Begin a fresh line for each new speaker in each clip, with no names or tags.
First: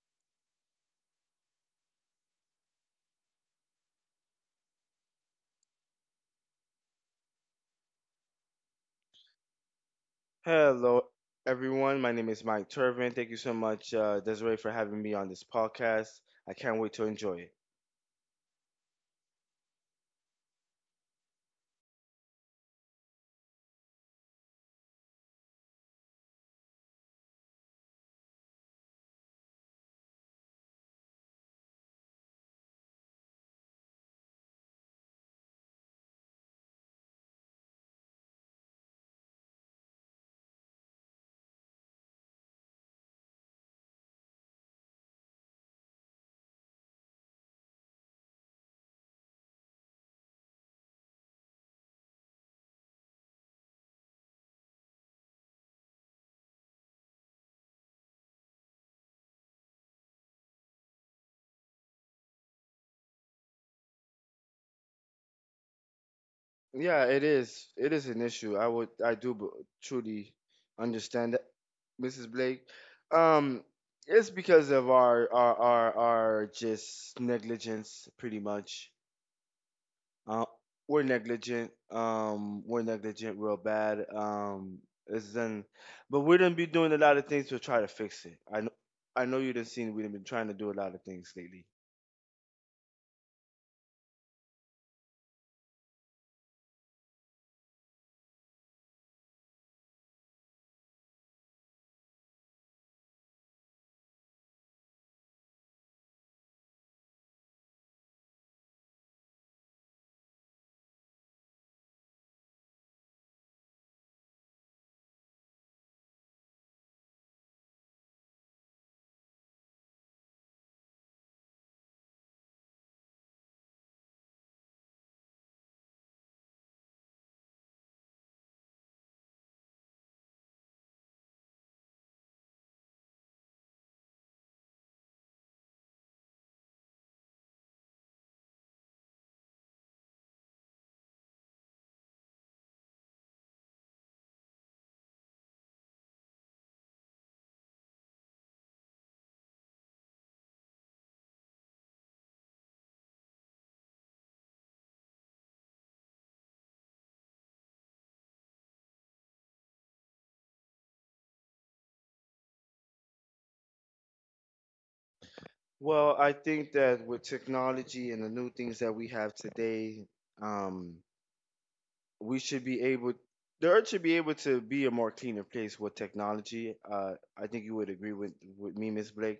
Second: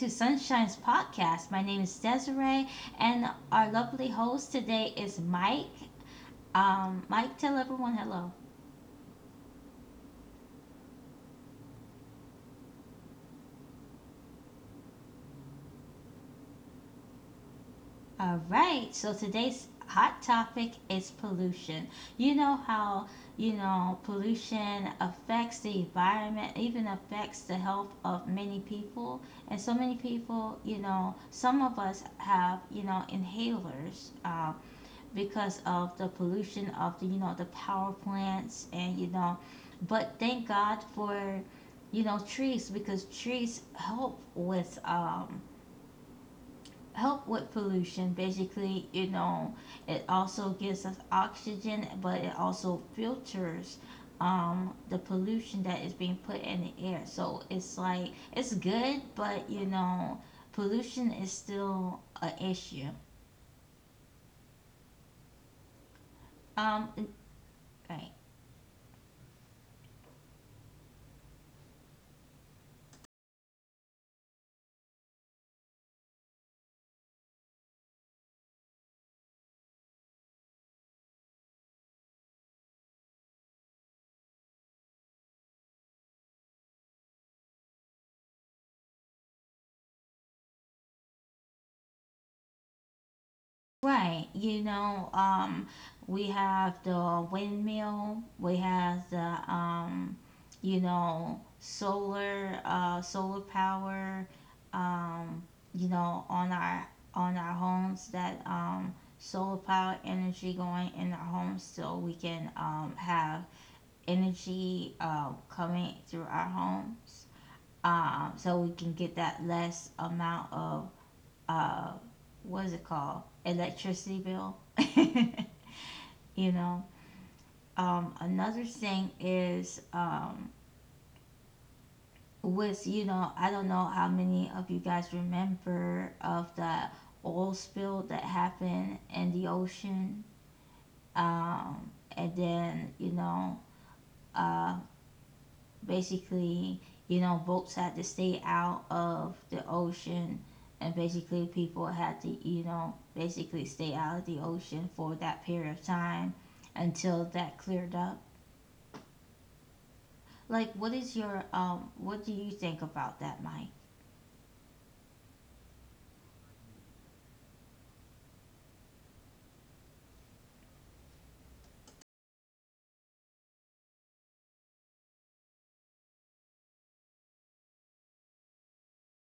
to Sunshine's podcast. My name is Desiree, and our lovely host today is Mike. Mike, tell everyone hello.
Hello, everyone. My name is Mike Turvin. Thank you so much, Desiree, for having me on this podcast. I can't wait to enjoy it.
All right. So today's hot topic is pollution. You know how pollution affects the environment, even affects the health of many people, and so many people. You know, some of us have inhalers. Because of the pollution of the power plants, and but thank God for trees, because trees help with pollution, basically, it also gives us oxygen, but it also filters the pollution that is being put in the air, so it's like it's good, but pollution is still an issue. um
Yeah, it is. It is
right.
an issue. I would. I do b- Truly understand that, Mrs. Blake. Um, it's because of our just negligence, pretty much. Uh, we're negligent. We're negligent real bad. It's done, but we didn't be doing a lot of things to try to fix it. I know you done seen we've been trying to do a lot of things lately.
Right, we have the windmill, we have the solar power, um, on our homes, that solar power energy going in our homes so we can have energy coming through our homes. So we can get that less amount of uh, what is it called? Electricity bill. you know, Another thing is with, I don't know how many of you guys remember of the oil spill that happened in the ocean. Um, and then, uh, basically, boats had to stay out of the ocean, and basically, people had to, basically stay out of the ocean for that period of time until that cleared up. Like, What do you think about that, Mike?
Well, I think that with technology and the new things that we have today, um, we should be able, the earth should be able to be a more cleaner place with technology. I think you would agree with me, Miss Blake.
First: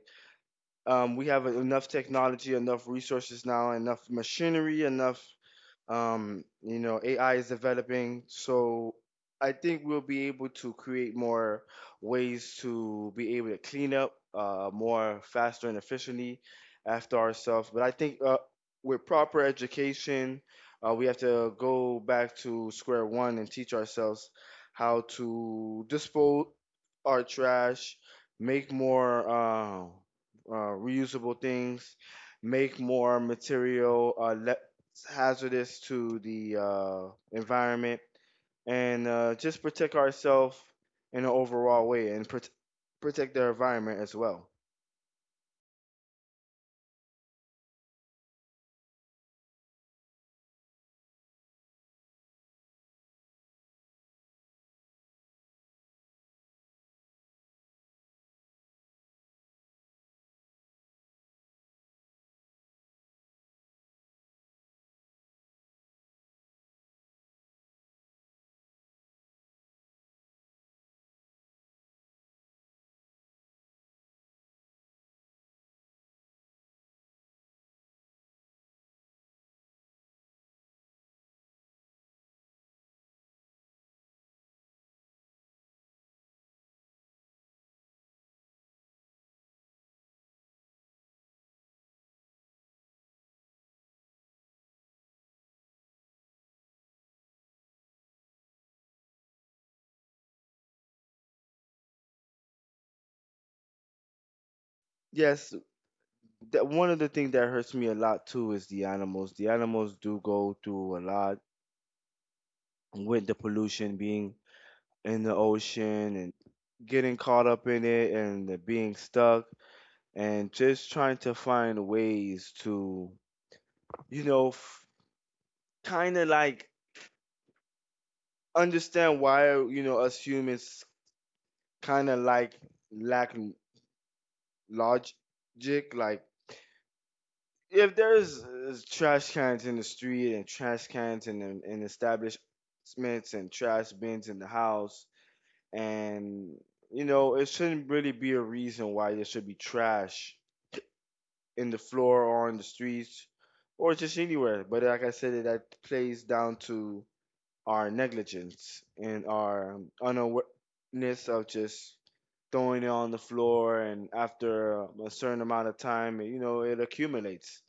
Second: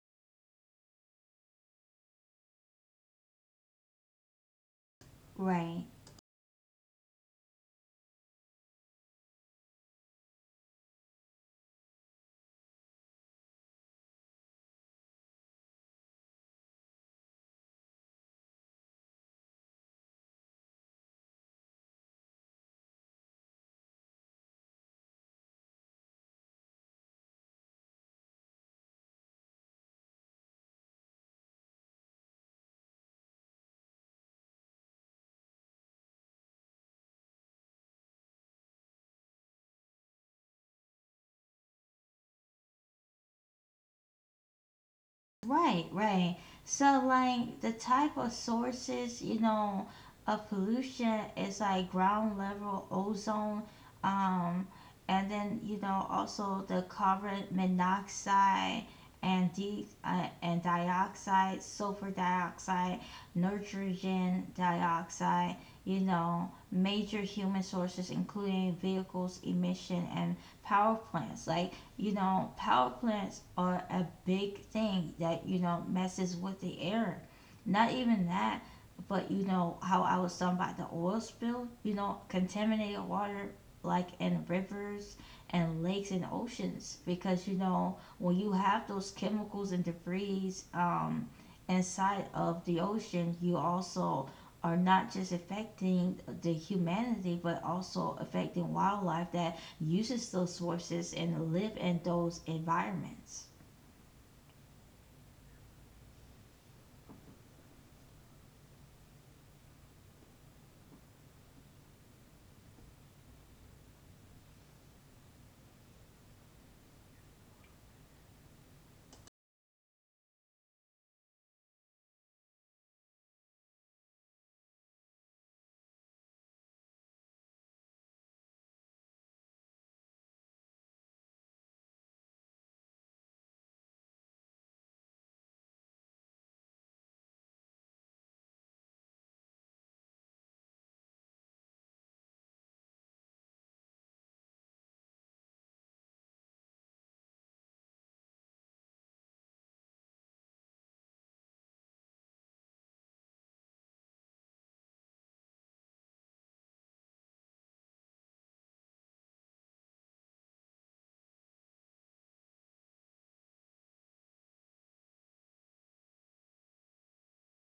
We have enough technology, enough resources now, enough machinery, enough
Right.
you know, AI is developing, so I think we'll be able to create more ways to be able to clean up, more faster and efficiently after ourselves. But I think, with proper education, we have to go back to square one and teach ourselves how to dispose our trash, make more reusable things, make more material, hazardous to the environment, and just protect ourselves in an overall way and protect the environment as well.
Right, right. So, like, the type of sources, of pollution is like ground level ozone, um, and then also the carbon monoxide and de and dioxide, sulfur dioxide, nitrogen dioxide. You know, major human sources including vehicles, emission, and power plants. Like, power plants are a big thing that, messes with the air. Not even that, but you know how I was talking about the oil spill, contaminated water, like in rivers and lakes and oceans, because when you have those chemicals and debris, inside of the ocean, you also are not just affecting the humanity but also affecting wildlife that uses those sources and live in those environments.
Yes, that one of the things that hurts me a lot too is the animals. The animals do go through a lot with the pollution being in the ocean and getting caught up in it and being stuck and just trying to find ways to, you know, f- kind of like understand why you know us humans kind of like lack l- logic. Like if there's trash cans in the street and trash cans in the, in establishments and trash bins in the house, and you know it shouldn't really be a reason why there should be trash in the floor or on the streets or just anywhere. But like I said, that plays down to our negligence and our unawareness of just throwing it on the floor, and after a certain amount of time, you know, it accumulates.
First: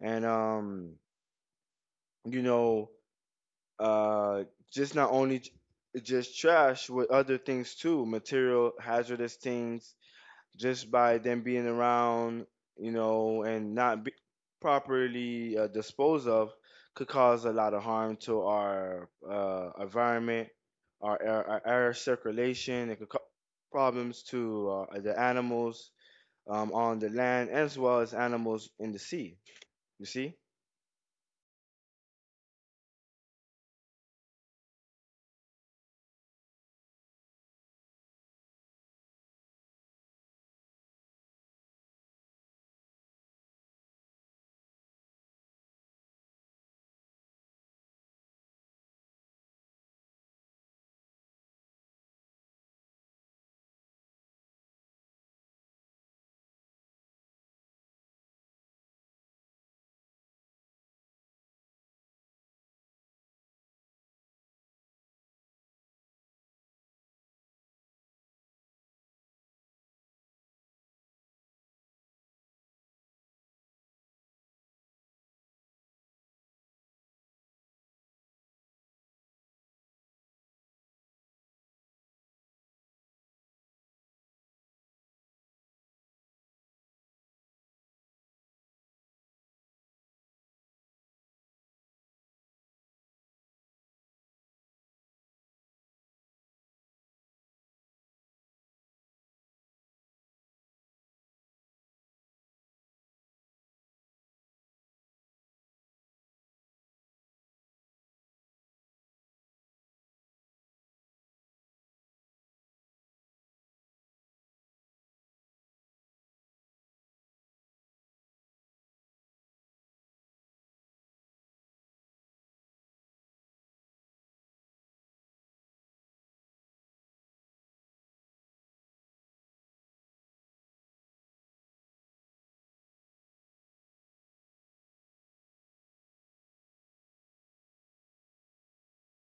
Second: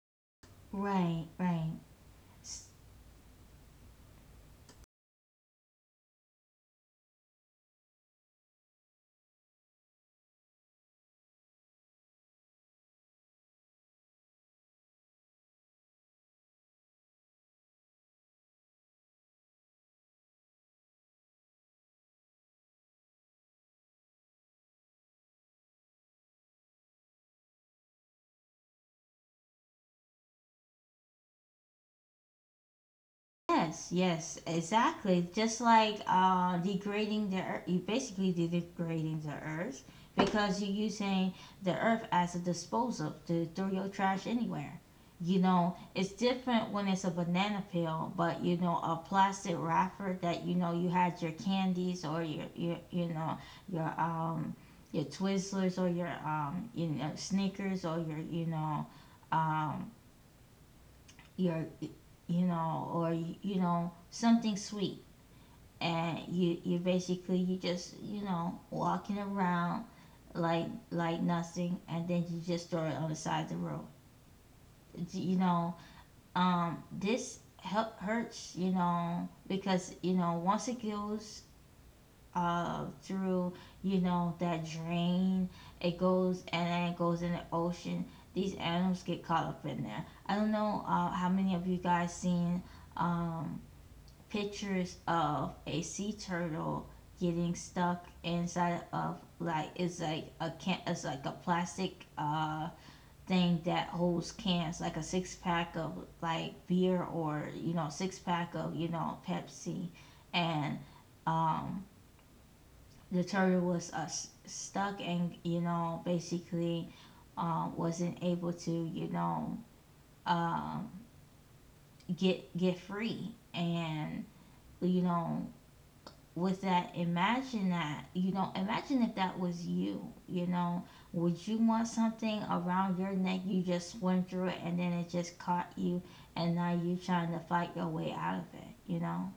And um,
Right, right.
you know, uh, just not only just trash with other things too, material hazardous things, just by them being around, you know, and not be properly disposed of, could cause a lot of harm to our environment, our air circulation. It could cause problems to, the animals, on the land as well as animals in the sea. You see?
Yes, yes, exactly. Just like degrading the earth, you basically degrading the earth, because you're using the earth as a disposal to throw your trash anywhere. You know, it's different when it's a banana peel, but, you know, a plastic wrapper that you know you had your candies or your um your Twizzlers, or your Snickers, or um your you know or you know something sweet. And you basically, you just, walking around, like, nothing, and then you just throw it on the side of the road, you know this help hurts, because once it goes through, that drain, it goes and then it goes in the ocean. These animals get caught up in there. I don't know how many of you guys seen um pictures of a sea turtle getting stuck inside of, like, it's like a can, it's like a plastic thing that holds cans, like a six pack of, like, beer, or, six pack of, Pepsi. And um the turtle was stuck, and, basically, wasn't able to, um uh, get free. And, you know was that, imagine that, imagine if that was you, you know? Would you want something around your neck, you just went through it and then it just caught you, and now you trying to fight your way out of it? You know,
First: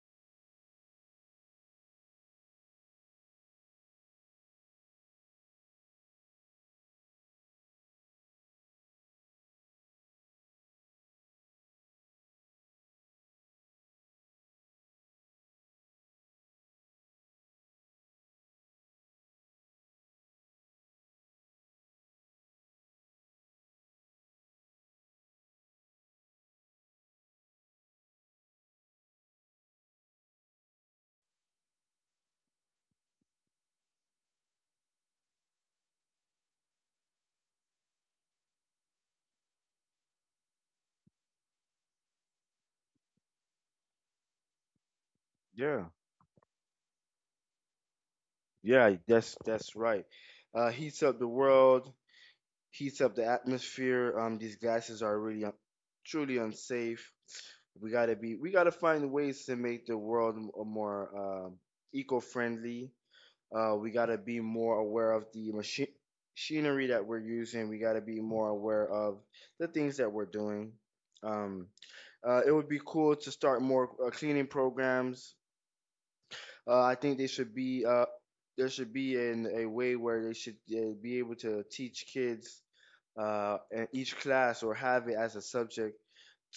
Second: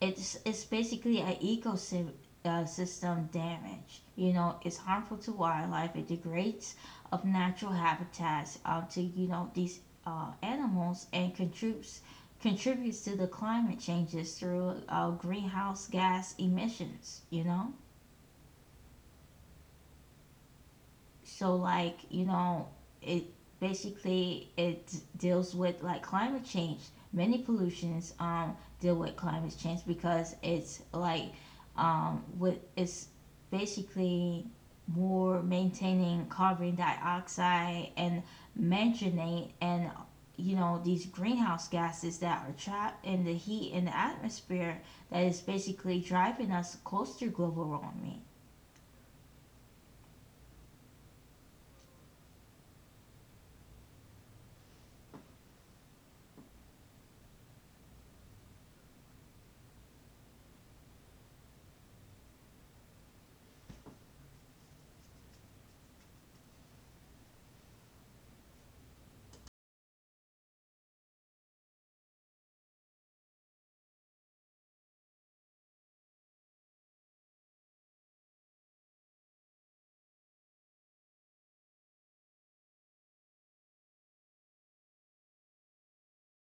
it's basically an ecosystem system damage. You know, it's harmful to wildlife. It degrades of natural habitats to, these animals, and contributes to the climate changes through greenhouse gas emissions. You know. So, like, it basically, it deals with, like, climate change. Many pollutions deal with climate change, because it's like, with, it's basically more maintaining carbon dioxide and mentioning, and, these greenhouse gases that are trapped in the heat in the atmosphere, that is
Yeah,
basically driving us close to global warming.
yeah, that's right. Heats up the world, heats up the atmosphere. These gases are really truly unsafe. We gotta find ways to make the world more eco-friendly. We got to be more aware of the machinery that we're using. We got to be more aware of the things that we're doing. Um, it would be cool to start more cleaning programs. I think they should be there should be in a way where they should be able to teach kids, in each class or have it as a subject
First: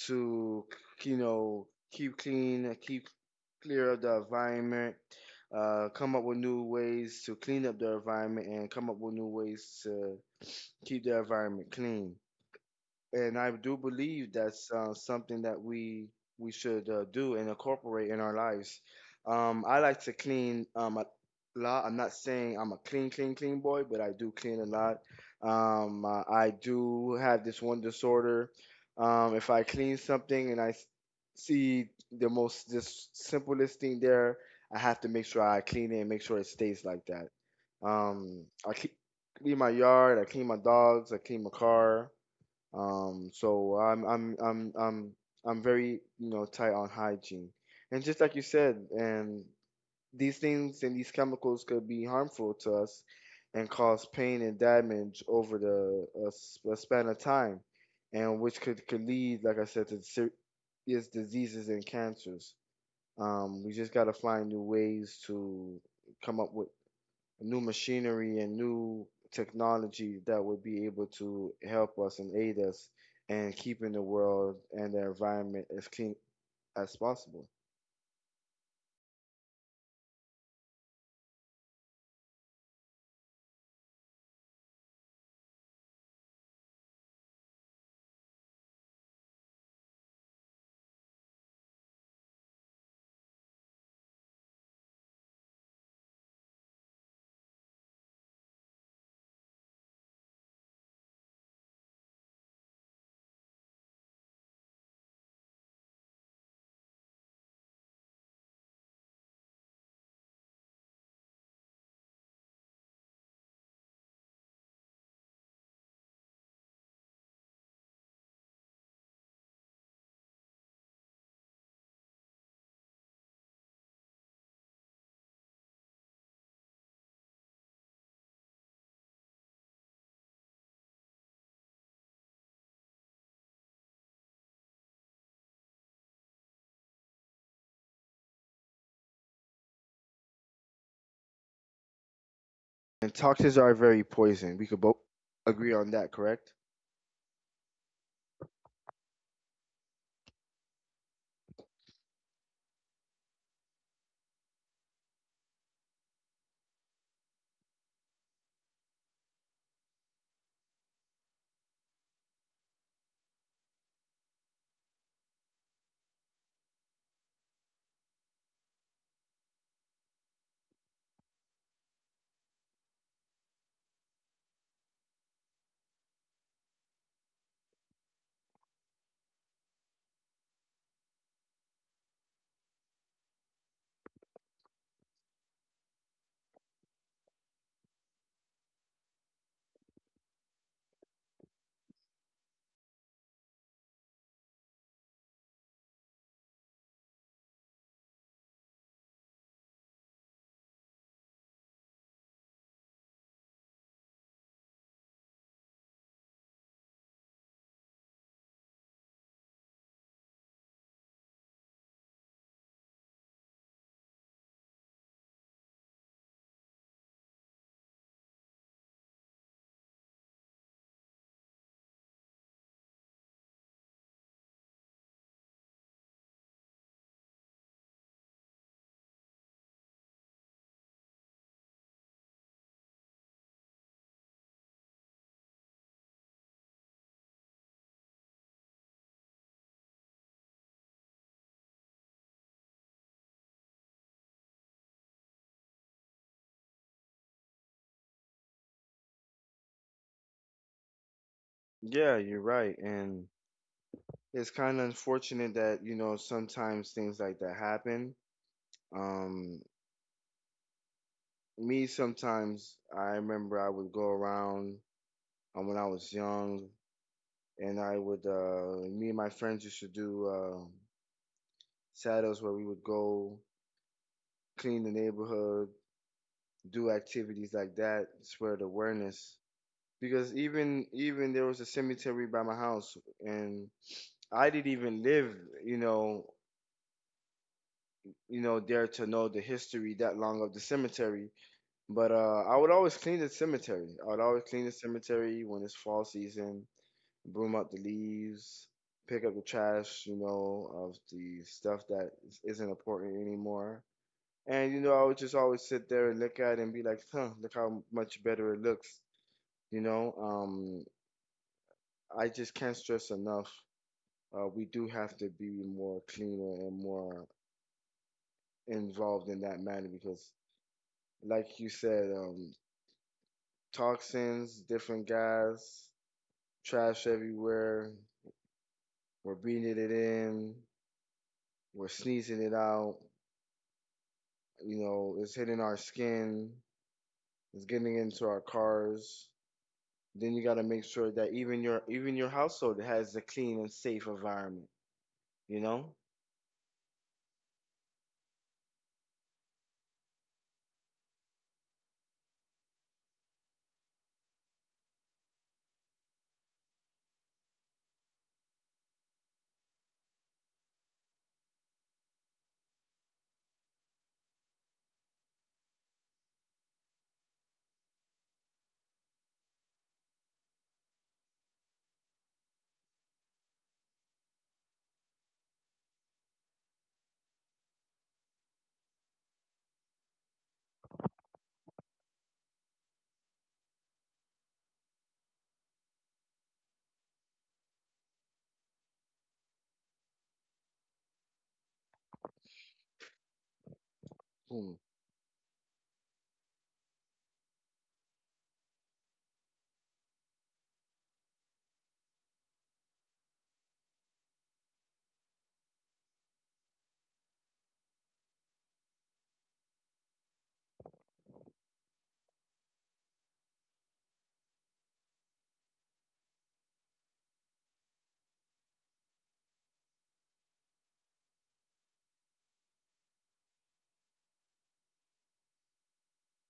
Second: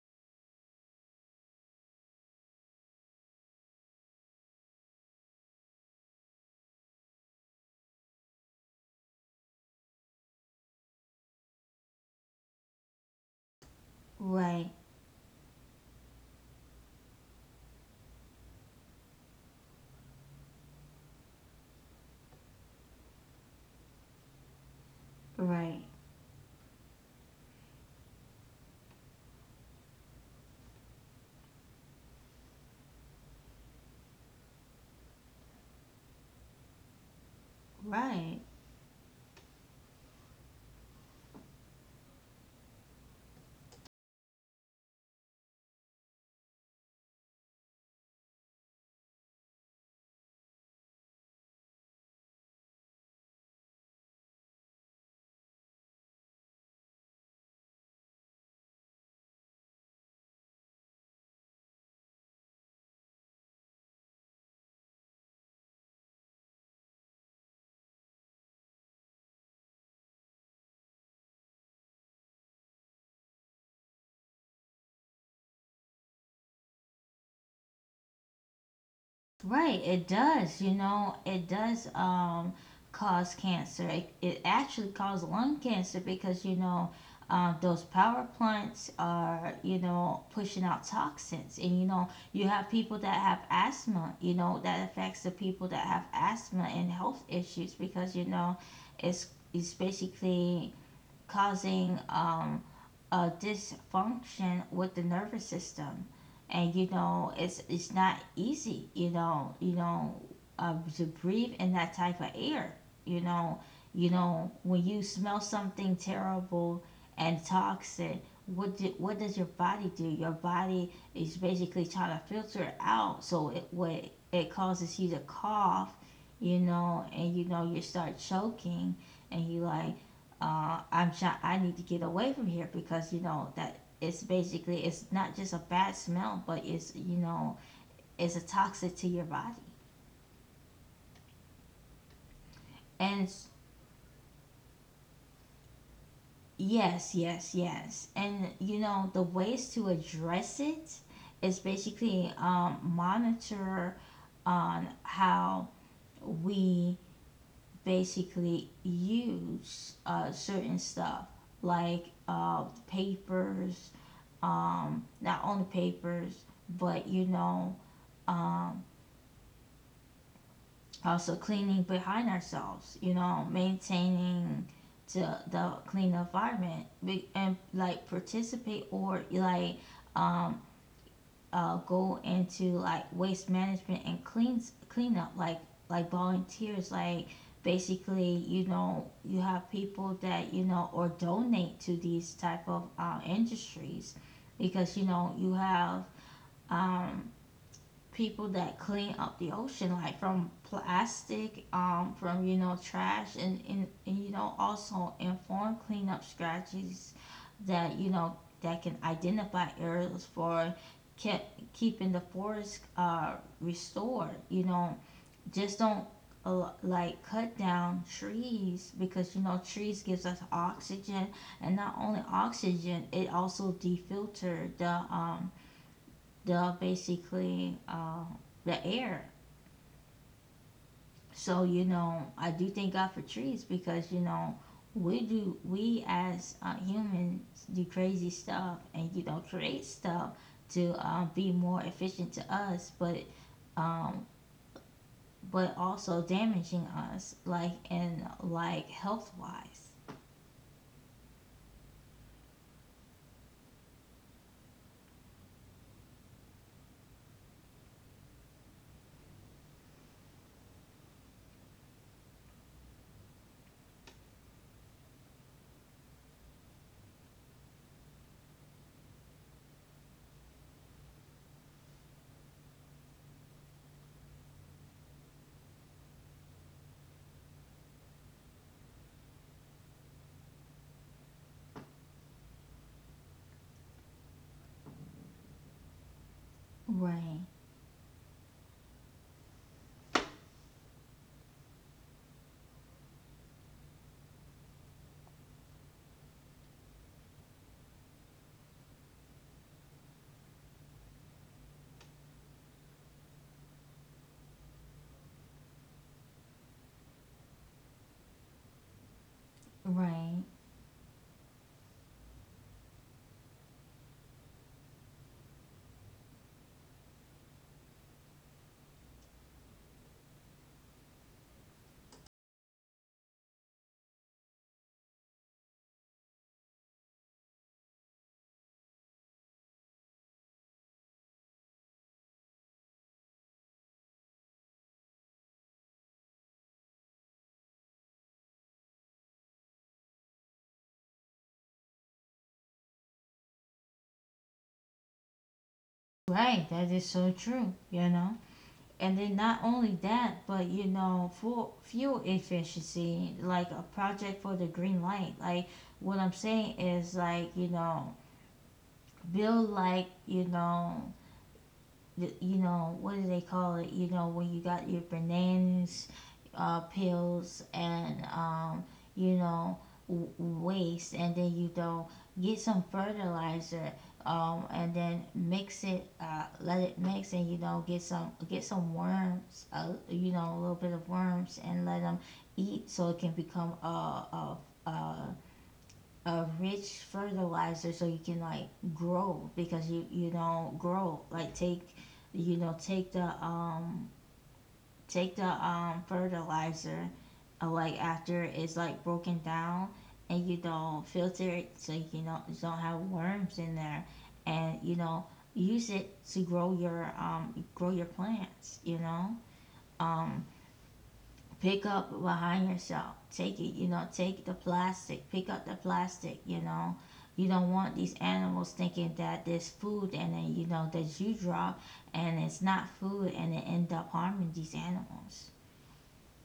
to, you know, keep clean, keep clear up the environment, come up with new ways to clean up the environment, and come up with new ways to keep the environment clean. And I do believe
Right
that's something that we should, do and incorporate in our lives. I like to clean, a lot. I'm not saying I'm a clean boy, but I do clean a lot.
right.
I do have this one disorder. If I clean something and see the most just simplest thing there, I have to make sure I clean it and make sure it stays like that.
Right.
Um, I keep, Clean my yard. I clean my dogs. I clean my car. So I'm very, you know, tight on hygiene. And just like you said, and these things and these chemicals could be harmful to us and cause pain and damage over a span of time, and which could lead, like I said, to serious diseases and cancers. We just gotta find new ways to come up with new machinery and new technology that would be able to help us and aid us in keeping the world and the environment as clean as possible.
Right, it does. You know, it does, cause cancer. It actually causes lung cancer, because, you know, those power plants are, you know, pushing out toxins. And, you know, you have people that have asthma, you know, that affects the people that have asthma and health issues, because, you know, it's, it's basically causing, a dysfunction with the nervous system. And it's not easy, you know. You know, to breathe in that type of air, you know you know when you smell something terrible and toxic, what do, what does your body do? Your body is basically trying to filter it out, so it, what, it causes you to cough, you know, and, you start choking. And you, like, I'm trying. I need to get away from here, because you know that it's basically, it's not just a bad smell, but it's, it's a toxic to your body.
And
And it's,
toxins are very poison. We could both agree on that, correct?
yes, yes, yes. And the ways to address it is basically, monitor on how we basically use certain stuff, like papers, not only papers, but, also cleaning behind ourselves, you know, maintaining the clean environment, and like participate, or like, um, go into, like, waste management and cleans cleanup, like volunteers, like, basically, you have people that, or donate to these type of industries, because you have, um, people that clean up the ocean, like from plastic, from, trash, and, also inform cleanup strategies that, that can identify areas for kept keeping the forest restored. You know, just don't, like, cut down trees, because you know trees gives us oxygen, and not only oxygen, it also defilter the the, basically, the air. So, you know, I do thank God for trees, because, we do, we as humans do crazy stuff, and, create stuff to, be more efficient to us, but, um, but also damaging us, like, and like health wise.
Yeah, you're right. And it's kind of unfortunate that, you know, sometimes things like that happen. Um, Sometimes I remember I would go around, when I was young and I would, me and my friends used to do. Uh, Shadows, where we would go clean the neighborhood, do activities like that, spread awareness. Because even there was a cemetery by my house, and I didn't even live, you know,
Right,
there to know the history that long of the cemetery. But I would always clean the cemetery. I would always clean the cemetery when it's fall season, broom out the leaves, pick up the trash, you know, of the stuff that isn't important anymore. And you know, I would just always sit there and look at it and be like, huh, look how much better it looks. You know,
right,
um, I just can't stress enough. We do have to be more cleaner and more involved in that manner because, like you said, toxins, different gas, trash everywhere. We're breathing it in. We're sneezing it out. You know, it's hitting our skin. It's getting into our cars. Then you got to make sure that even your household has a clean and safe environment, you know.
right. That is so true. You know. And then, not only that, but, full fuel efficiency, like a project for the green light. Like, what I'm saying is, like, build, like, you, know what do they call it? You know when you got your bananas, pills, and, you know waste, and then you don't get some fertilizer, and then mix it, let it mix, and you know get some worms, a little bit of worms, and let them eat, so it can become a, a, a a rich fertilizer, so you can, like, grow. Because you don't grow, like, take, you know,
Hmm.
take the fertilizer, like after it's like broken down, and you don't filter it, so you can don't, you don't have worms in there. And, use it to grow your plants, you know. um Pick up behind yourself. Take it, you know, take the plastic, pick up the plastic, you know. You don't want these animals thinking that there's food and then, that you drop, and it's not food, and it end up harming these animals.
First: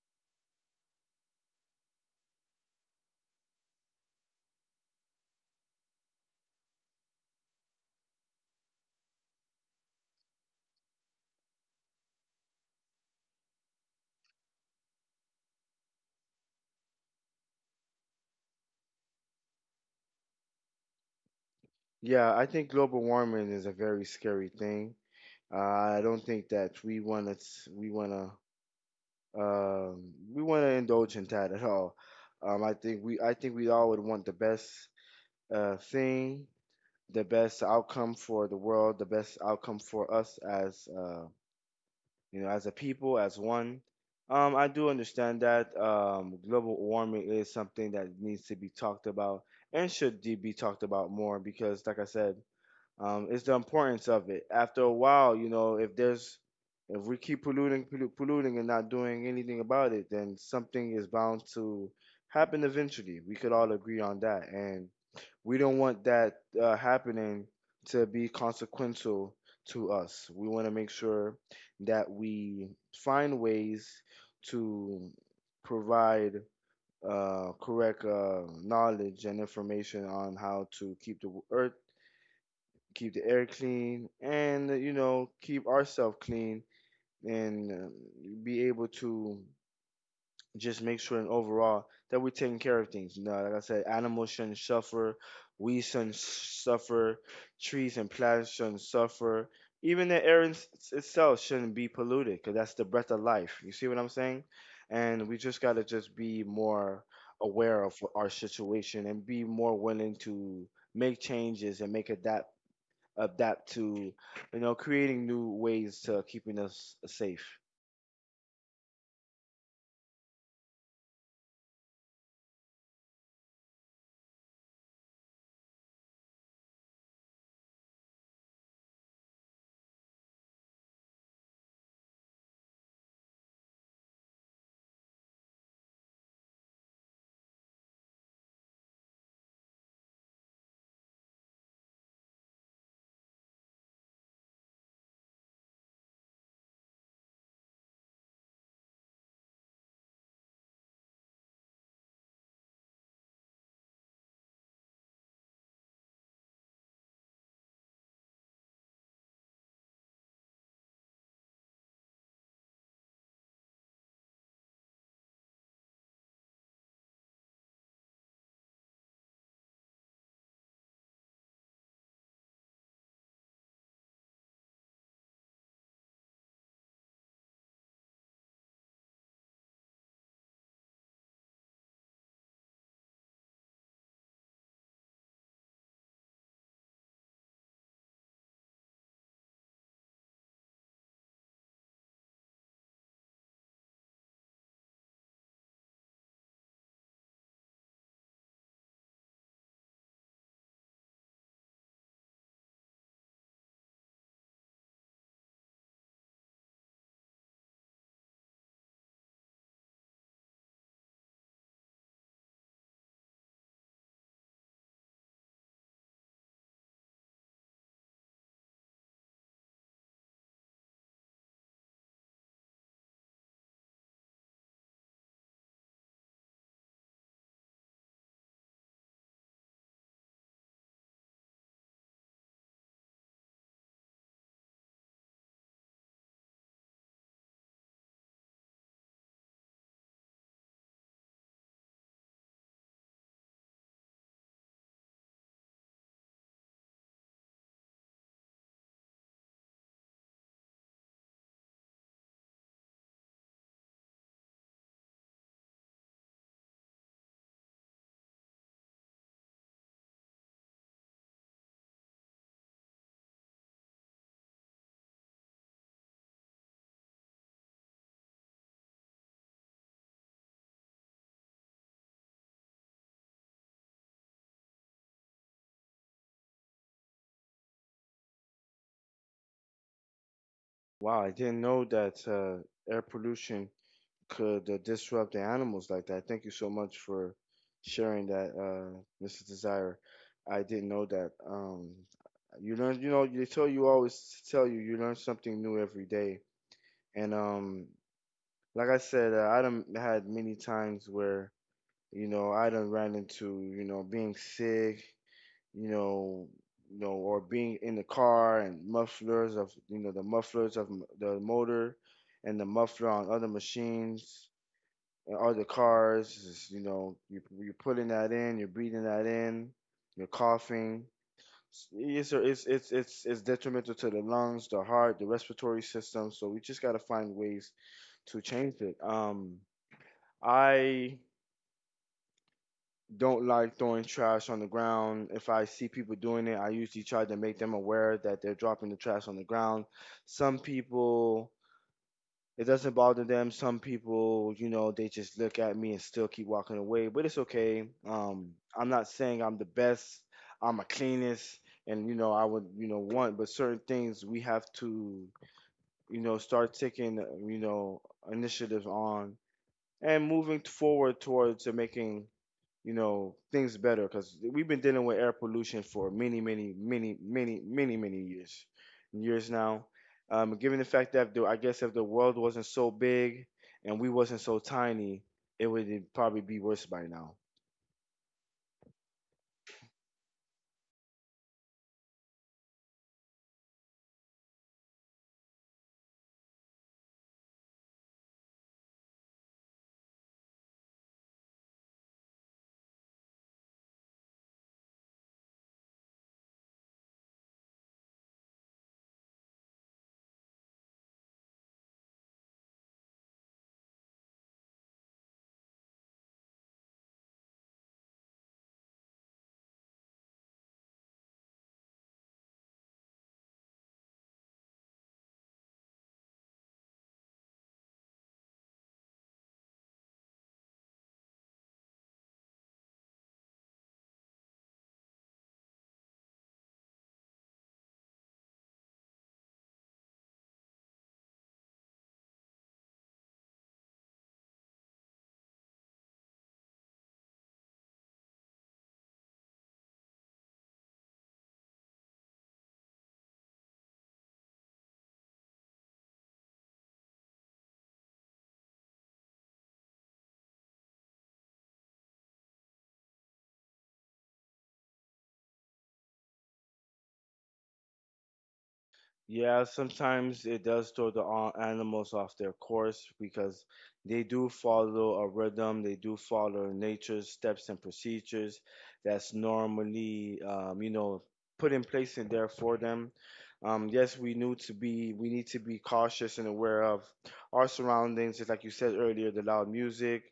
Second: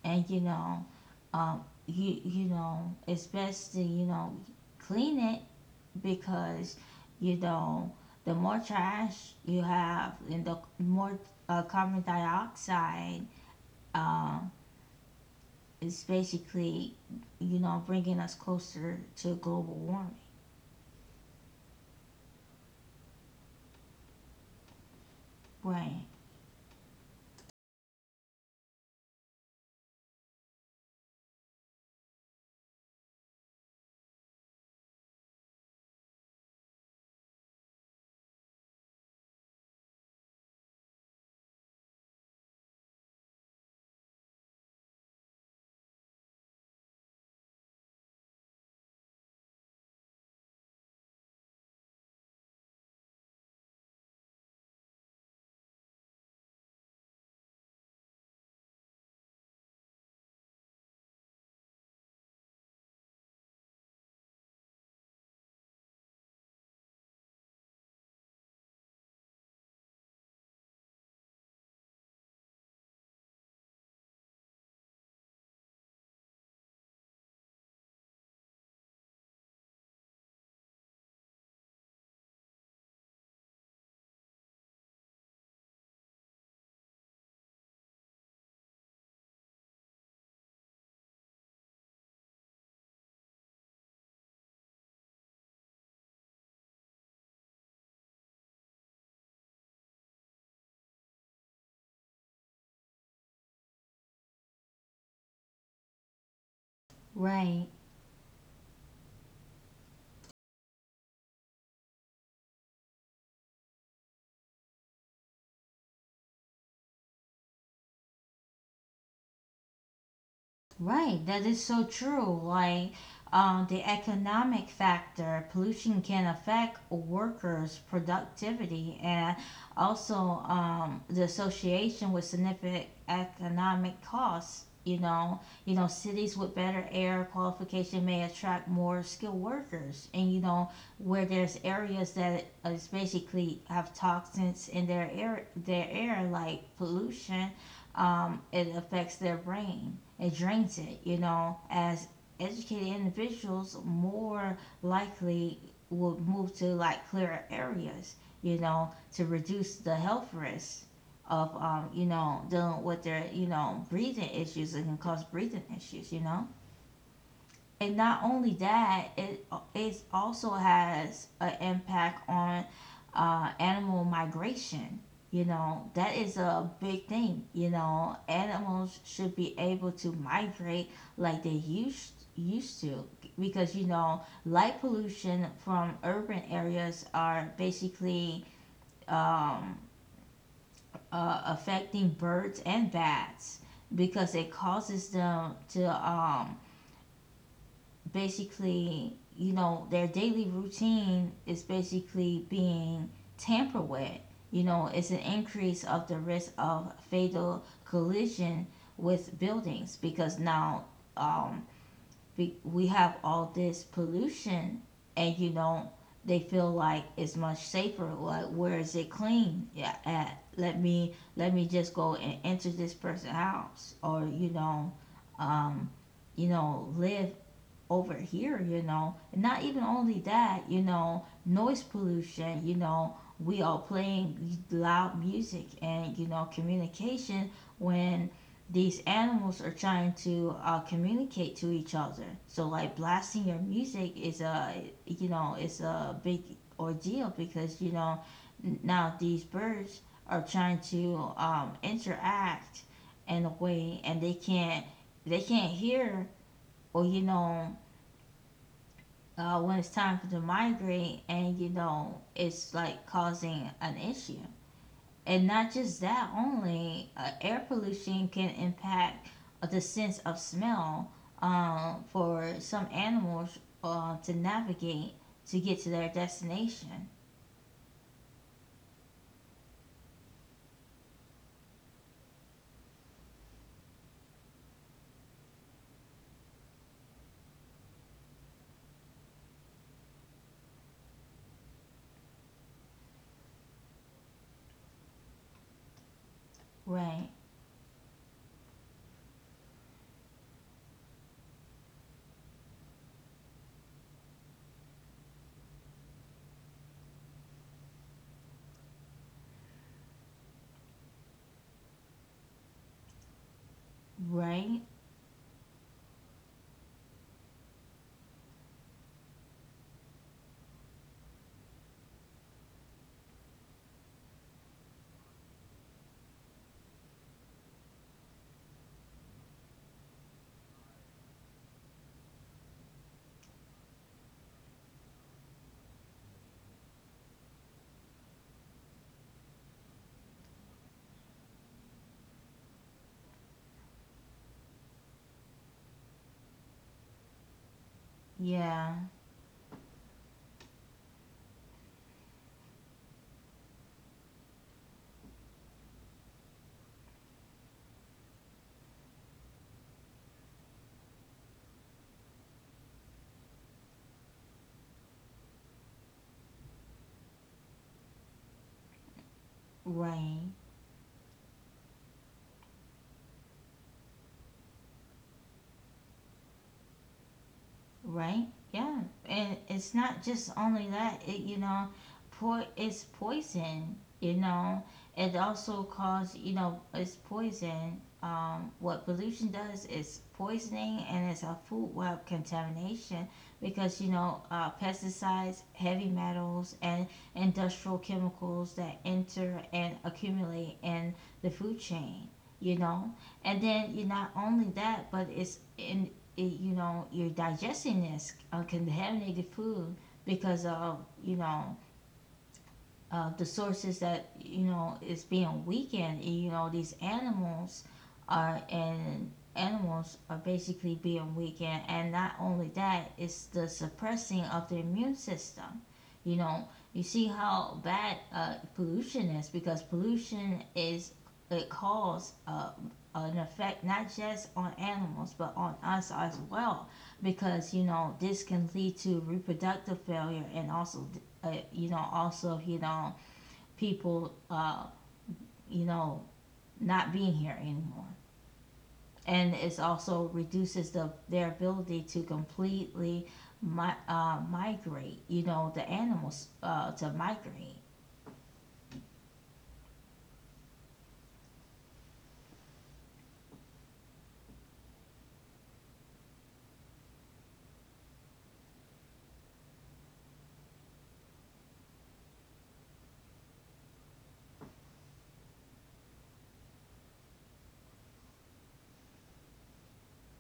And, you know, you, you know, it's best to, you know, clean it, because you know the more trash you have and the more, carbon dioxide, is basically, you know, bringing us closer to global warming.
Yeah, I think global warming is a very scary thing. I
Right.
don't think that we want to We want to, we want to indulge in that at all. I think we all would want the best, thing, the best outcome for the world, the best outcome for us as, you know, as a people, as one. I do understand that global warming is something that needs to be talked about and should be talked about more because, like I said, is the importance of it. After a while, you know, if we keep polluting, polluting, and not doing anything about it, then something is bound to happen eventually. We could all agree on that, and we don't want that, happening, to be consequential to us. We want to make sure that we find ways to provide, correct knowledge and information on how to keep the earth, keep the air clean, and you know, keep ourselves clean, and be able to just make sure and overall that we're taking care of things. You know, like I said, animals shouldn't suffer, we shouldn't suffer, trees and plants shouldn't suffer. Even the air itself shouldn't be polluted because that's the breath of life. You see what I'm saying? And we just gotta just be more
Right.
aware of our situation and be more willing to make changes and make adapt to, you know, creating new ways to keeping us safe.
Right, that is so true. Like, the economic factor, pollution can affect workers' productivity, and also, the association with significant economic costs. You know, cities with better air qualification may attract more skilled workers, and, you know, where there's areas that is basically have toxins in their air like pollution, it affects their brain. It drains it, you know. As educated individuals, more likely will move to like clearer areas, you know, to reduce the health risks of, you know, dealing with their, you know, breathing issues, that can cause breathing issues, you know. And not only that, it also has an impact on, animal migration. You know that is a big thing. You know animals should be able to migrate like they used to because you know light pollution from urban areas are basically um, affecting birds and bats because it causes them to basically, you know, their daily routine is basically being tampered with. You know, it's an increase of the risk of fatal collision with buildings because now um, we have all this pollution, and you know, they feel like it's much safer. Like, where is it clean? Yeah, at? Let me just go and enter this person's house, or um, you know, live over here, you know. And not even only that, you know, noise pollution, you know, we all playing loud music and, you know, communication when these animals are trying to communicate to each other. So, like, blasting your music is a, you know, it's a big ordeal because, you know, now these birds are trying to interact in a way, and they can't, they can't hear, or you know when it's time for to migrate, and you know it's like causing an issue. And not just that only, air pollution can impact the sense of smell for some animals to navigate to get to their destination.
Wow, I didn't know that, air pollution could, disrupt the animals like that. Thank you so much for sharing that, Mr. Desire. I didn't know that. You learn, you know, they tell you always tell you you learn something new every day.
Right,
And like I said, I done had many times where you know I done ran into you know being sick, you know, you know, or being in the car and mufflers of, you know, the mufflers of the motor and the muffler on other machines
right,
and other cars. You know, you're putting that in, you're breathing that in, you're coughing. It's, it's detrimental to the lungs, the heart, the respiratory system. So we just gotta find ways to change it. I don't like throwing trash on the ground. If I see people doing it, I usually try to make them aware that they're dropping the trash on the ground. Some people, it doesn't bother them. Some people, you know, they just look at me and still keep walking away, but it's okay. I'm
yeah,
not saying I'm the best, I'm a cleanest, and, you know, I would, you know, want, but certain things we have to, you know, start taking, you know, initiatives on and moving forward towards making you know things better because we've been dealing with air pollution for many years now.
right.
Given the fact that I guess if the world wasn't so big and we wasn't so tiny, it would probably be worse by now.
Right? Yeah. And it's not just only that, it. It's poison, you know. It also cause, you know, it's poison. What pollution does is poisoning, and it's a food web contamination because, you know, pesticides, heavy metals, and industrial chemicals that enter and accumulate in the food chain, you know. And then you not only that, but it's in you're digesting this contaminated food because of, you know, the sources that you know is being weakened. You know these animals are, and animals are basically being weakened. And not only that, it's the suppressing of the immune system. You know, you see how bad pollution is, because pollution is, it causes an effect not just on animals but on us as well, because you know this can lead to reproductive failure, and also you know, also, you know, people, you know, not being here anymore. And it also reduces the their ability to completely migrate, you know, the animals to migrate.
Yeah, sometimes it does throw the animals off their course because they do follow a rhythm, they do follow nature's steps and procedures that's normally, you know, put in place in there for them. Yes, we need to be cautious and aware of our surroundings. Just like you said earlier, the loud music,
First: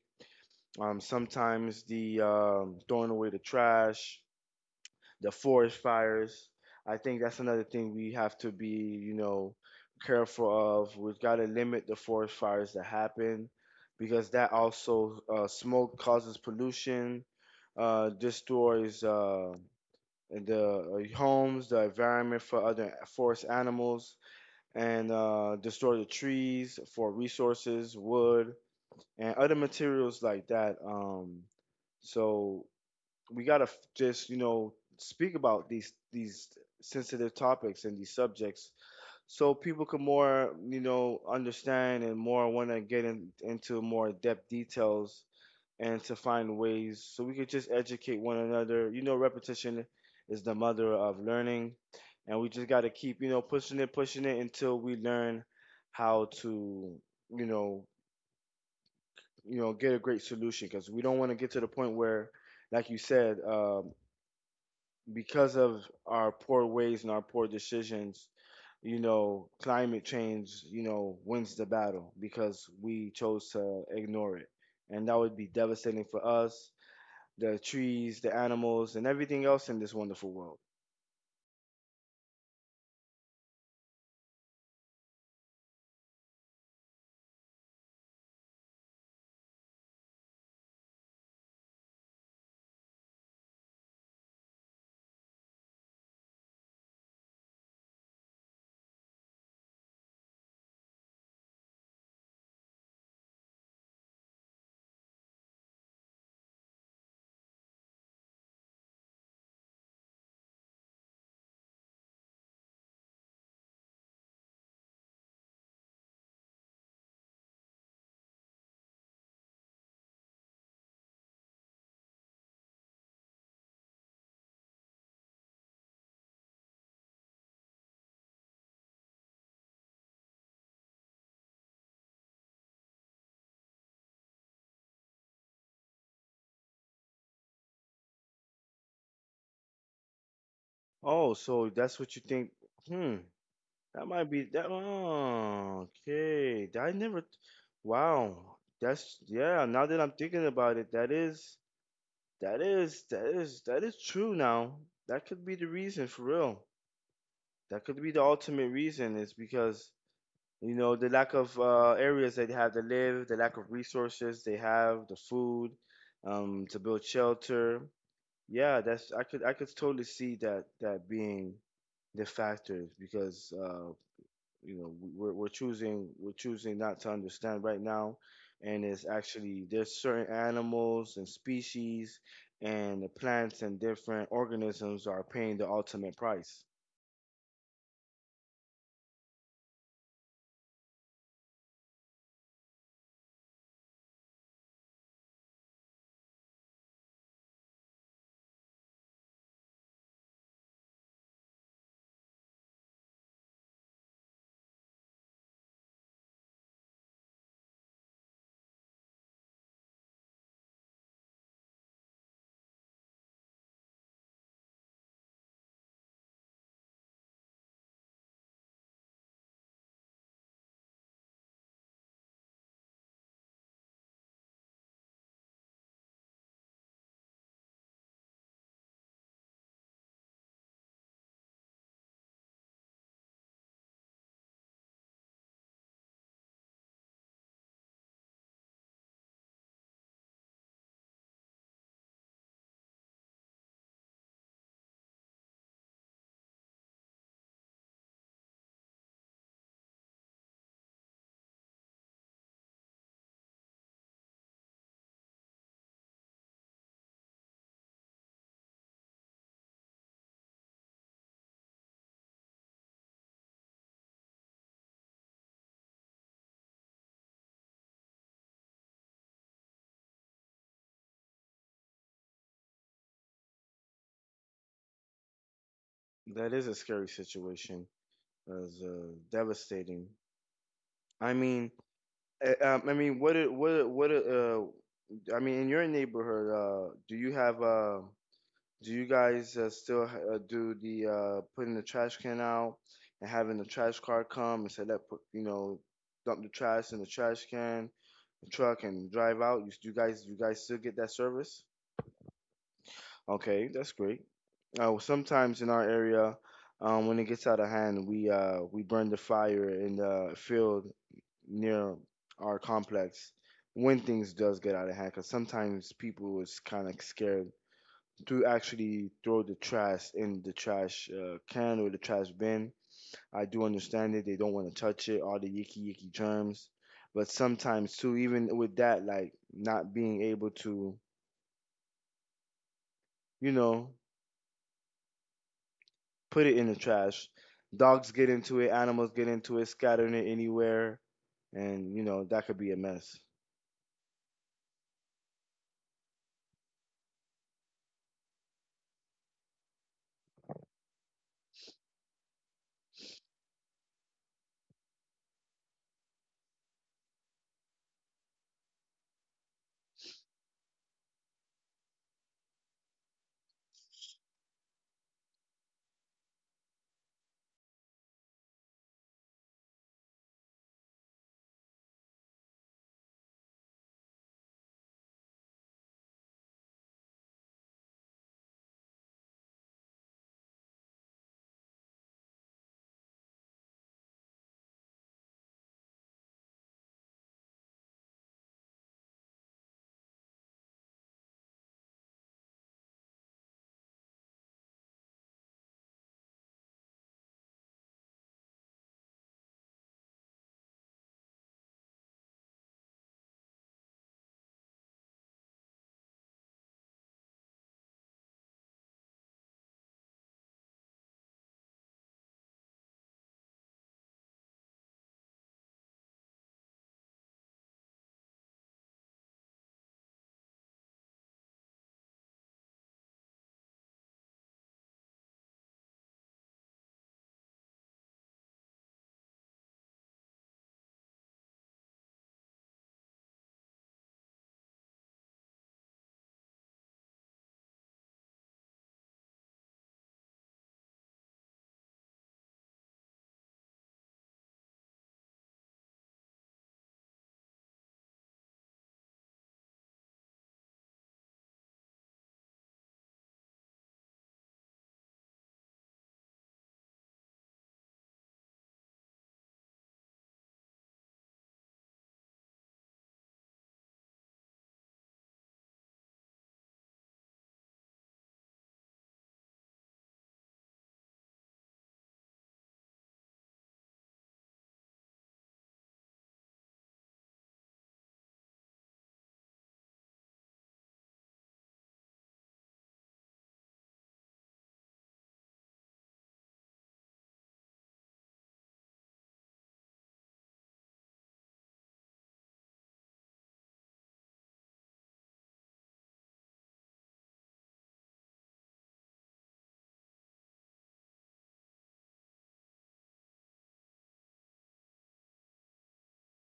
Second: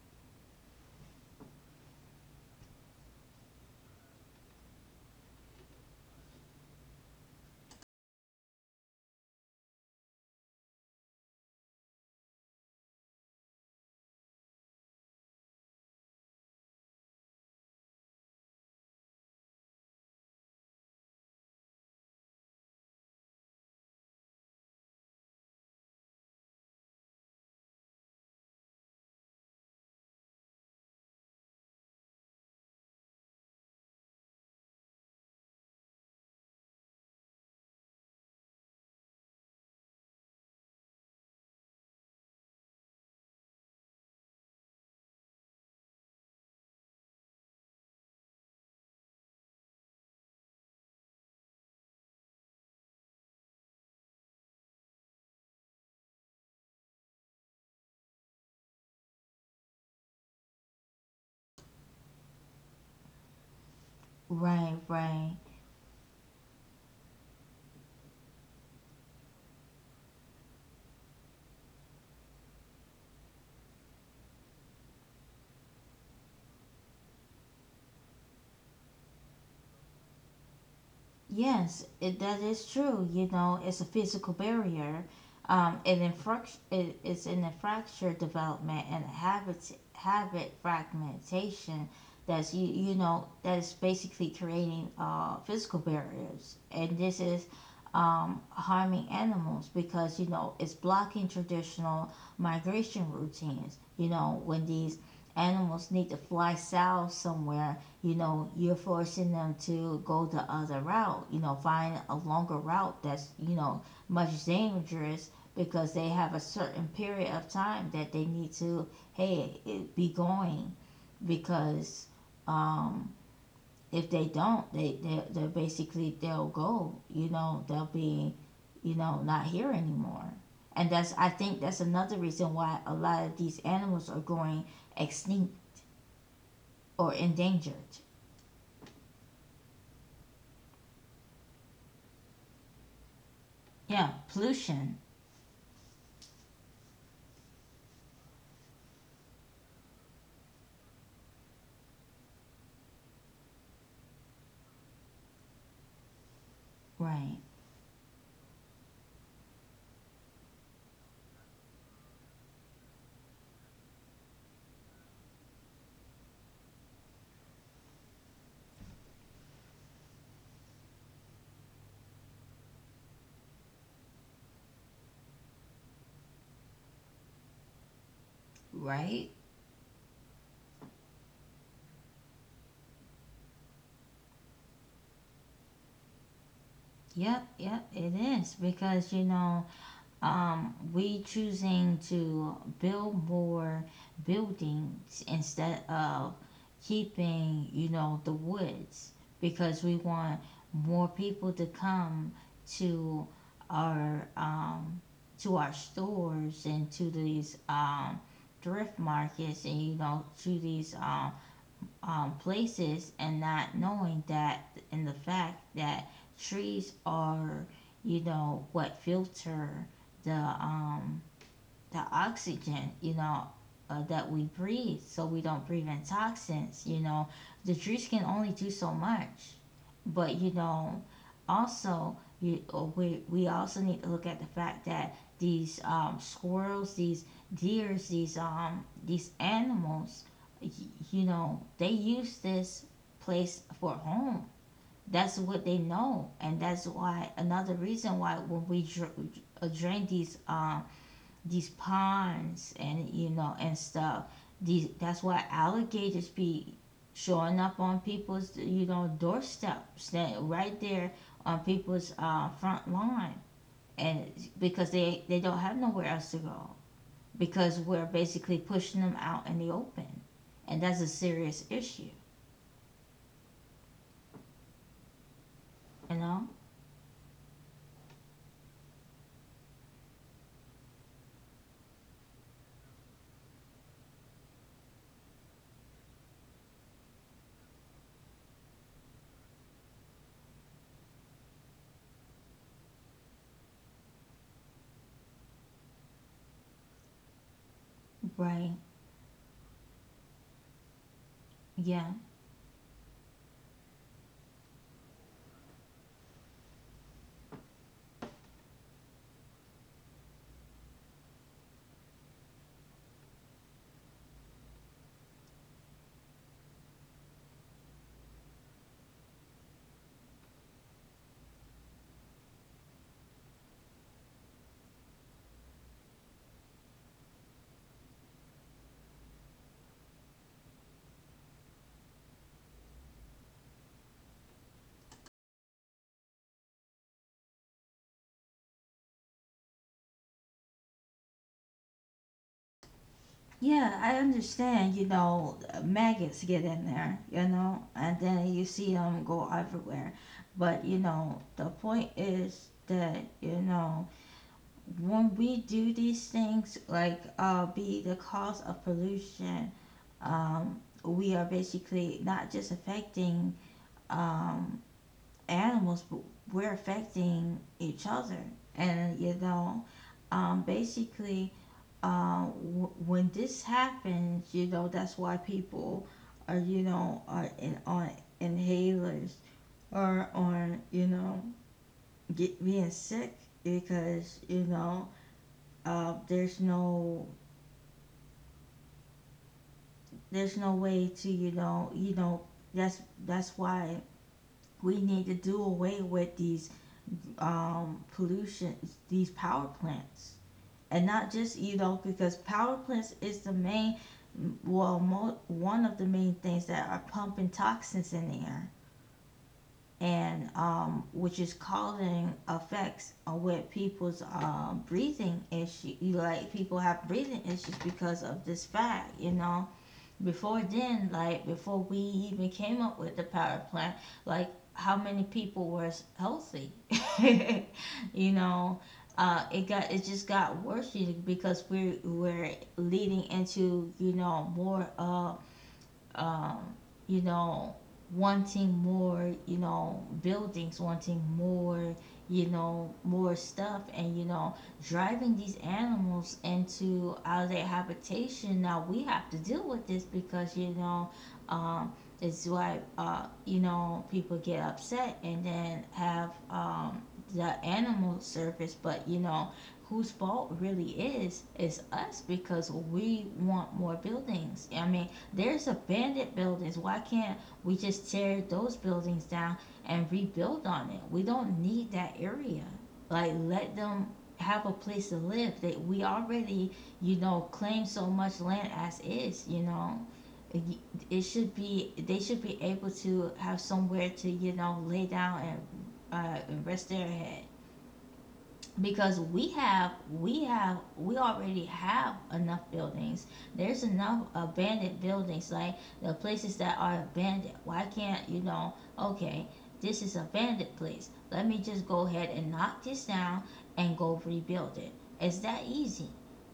sometimes the throwing away the trash, the forest fires. I think that's another thing we have to be, you know, careful of. We've got to limit the forest fires that happen because that also smoke causes pollution, destroys the homes, the environment for other forest animals, and destroy the trees for resources, wood, and other materials like that. So we gotta just you know speak about these sensitive topics and these subjects so people can more you know understand and more want to get into more depth details and to find ways so we could just educate one another. You know, repetition is the mother of learning, and we just got to keep you know pushing it until we learn how to you know get a great solution because we don't want to get to the point where like you said,
Right, right.
because of our poor ways and our poor decisions, you know, climate change, you know, wins the battle because we chose to ignore it. And that would be devastating for us, the trees, the animals, and everything else in this wonderful world.
Yes, it, that is true. You know, it's a physical barrier. It's in the fracture development and habit fragmentation. That's you, you know that is basically creating physical barriers, and this is harming animals, because you know it's blocking traditional migration routines. You know when these animals need to fly south somewhere, you know, you're forcing them to go the other route, you know, find a longer route that's, you know, much dangerous, because they have a certain period of time that they need to, hey, it, be going. Because um, if they don't, they they're basically, they'll go, you know, they'll be, you know, not here anymore. And that's, I think that's another reason why a lot of these animals are going extinct or endangered.
Oh, so that's what you think? Hmm, that
Yeah,
might be that.
pollution.
Oh, okay, I never. Wow, that's yeah. Now that I'm thinking about it, that is. That is true now. That could be the reason for real.
Right,
That could be the ultimate reason is because you know the lack of areas they have to live, the lack of resources they have, the food, to build shelter. Yeah, that's I could totally see that that being the factors because you know we're choosing not to understand right now, and it's
right.
actually there's certain animals and species and the plants and different organisms are paying the ultimate price.
Yep, yep, it is, because you know, we choosing to build more buildings instead of keeping, you know, the woods, because we want more people to come to our um to our stores, and to these thrift markets, and you know to these places, and not knowing that in the fact that trees are you know what filter the um the oxygen, you know, that we breathe, so we don't breathe in toxins, you know. The trees can only do so much. But, you know, also, you, we also need to look at the fact that these squirrels, these deers, these animals, you know, they use this place for home. That's what they know, and that's why another reason why when we drain these ponds and you know and stuff. These that's why alligators be showing up on people's you know doorsteps, that right there on people's front lawn, and because they don't have nowhere else to go, because we're basically pushing them out in the open, and that's a serious issue. You
That
know,
is a scary situation, as devastating. i mean I mean what it- what it- what it, I mean in your neighborhood, do you have do you guys still do the putting the trash can out and having the trash car come and say let put you know dump the trash in the trash can, the
right?
truck, and drive out? You guys still get that service?
Yeah.
Okay, that's great. Well, sometimes in our area, when it gets out of hand, we burn the fire in the field near our complex when things does get out of hand. Because sometimes people is kind of scared to actually throw the trash in the trash can or the trash bin. I do understand it. They don't want to touch it, all the yicky yicky germs. But sometimes too, even with that, like not being able to, you know, put it in the trash, dogs get into it, animals get into it, scattering it anywhere, and you know that could be a mess.
Yeah, I understand, you know, maggots get in there, you know, and then you see them go everywhere. But, you know, the point is that, you know, when we do these things, like be the cause of pollution, we are basically not just affecting um, animals, but we're affecting each other. And you know, basically, when this happens, you know, that's why people are, you know, on inhalers, or on, you know, get, being sick, because you know, there's no, there's no way to, you know, that's that's why we need to do away with these pollution, these power plants. And not just you know, because power plants is the main, well, one of the main things that are pumping toxins in the air, and which is causing effects on with people's breathing issue. Like people have breathing issues because of this fact, you know, before then, like before we even came up with the power plant, like how many people were healthy? You know, it got, it just got worse, because we're leading into you know more um, you know, wanting more, you know, buildings, wanting more, you know, more stuff, and you know, driving these animals into out of their habitation. Now we have to deal with this, because you know, um, it's why you know people get upset, and then have the animal surface, but you know. Whose fault really is us, because we want more buildings. I mean, there's abandoned buildings. Why can't we just tear those buildings down and rebuild on it? We don't need that area. Like let them have a place to live. They we already, you know, claim so much land as is, you know. It, should be they should be able to have somewhere to, you know, lay down and rest their head, because we have we already have enough buildings, there's enough abandoned buildings. Like the places that are abandoned, why can't you know, okay, this is abandoned place, let me just go ahead and knock this down and go rebuild it. It's that easy.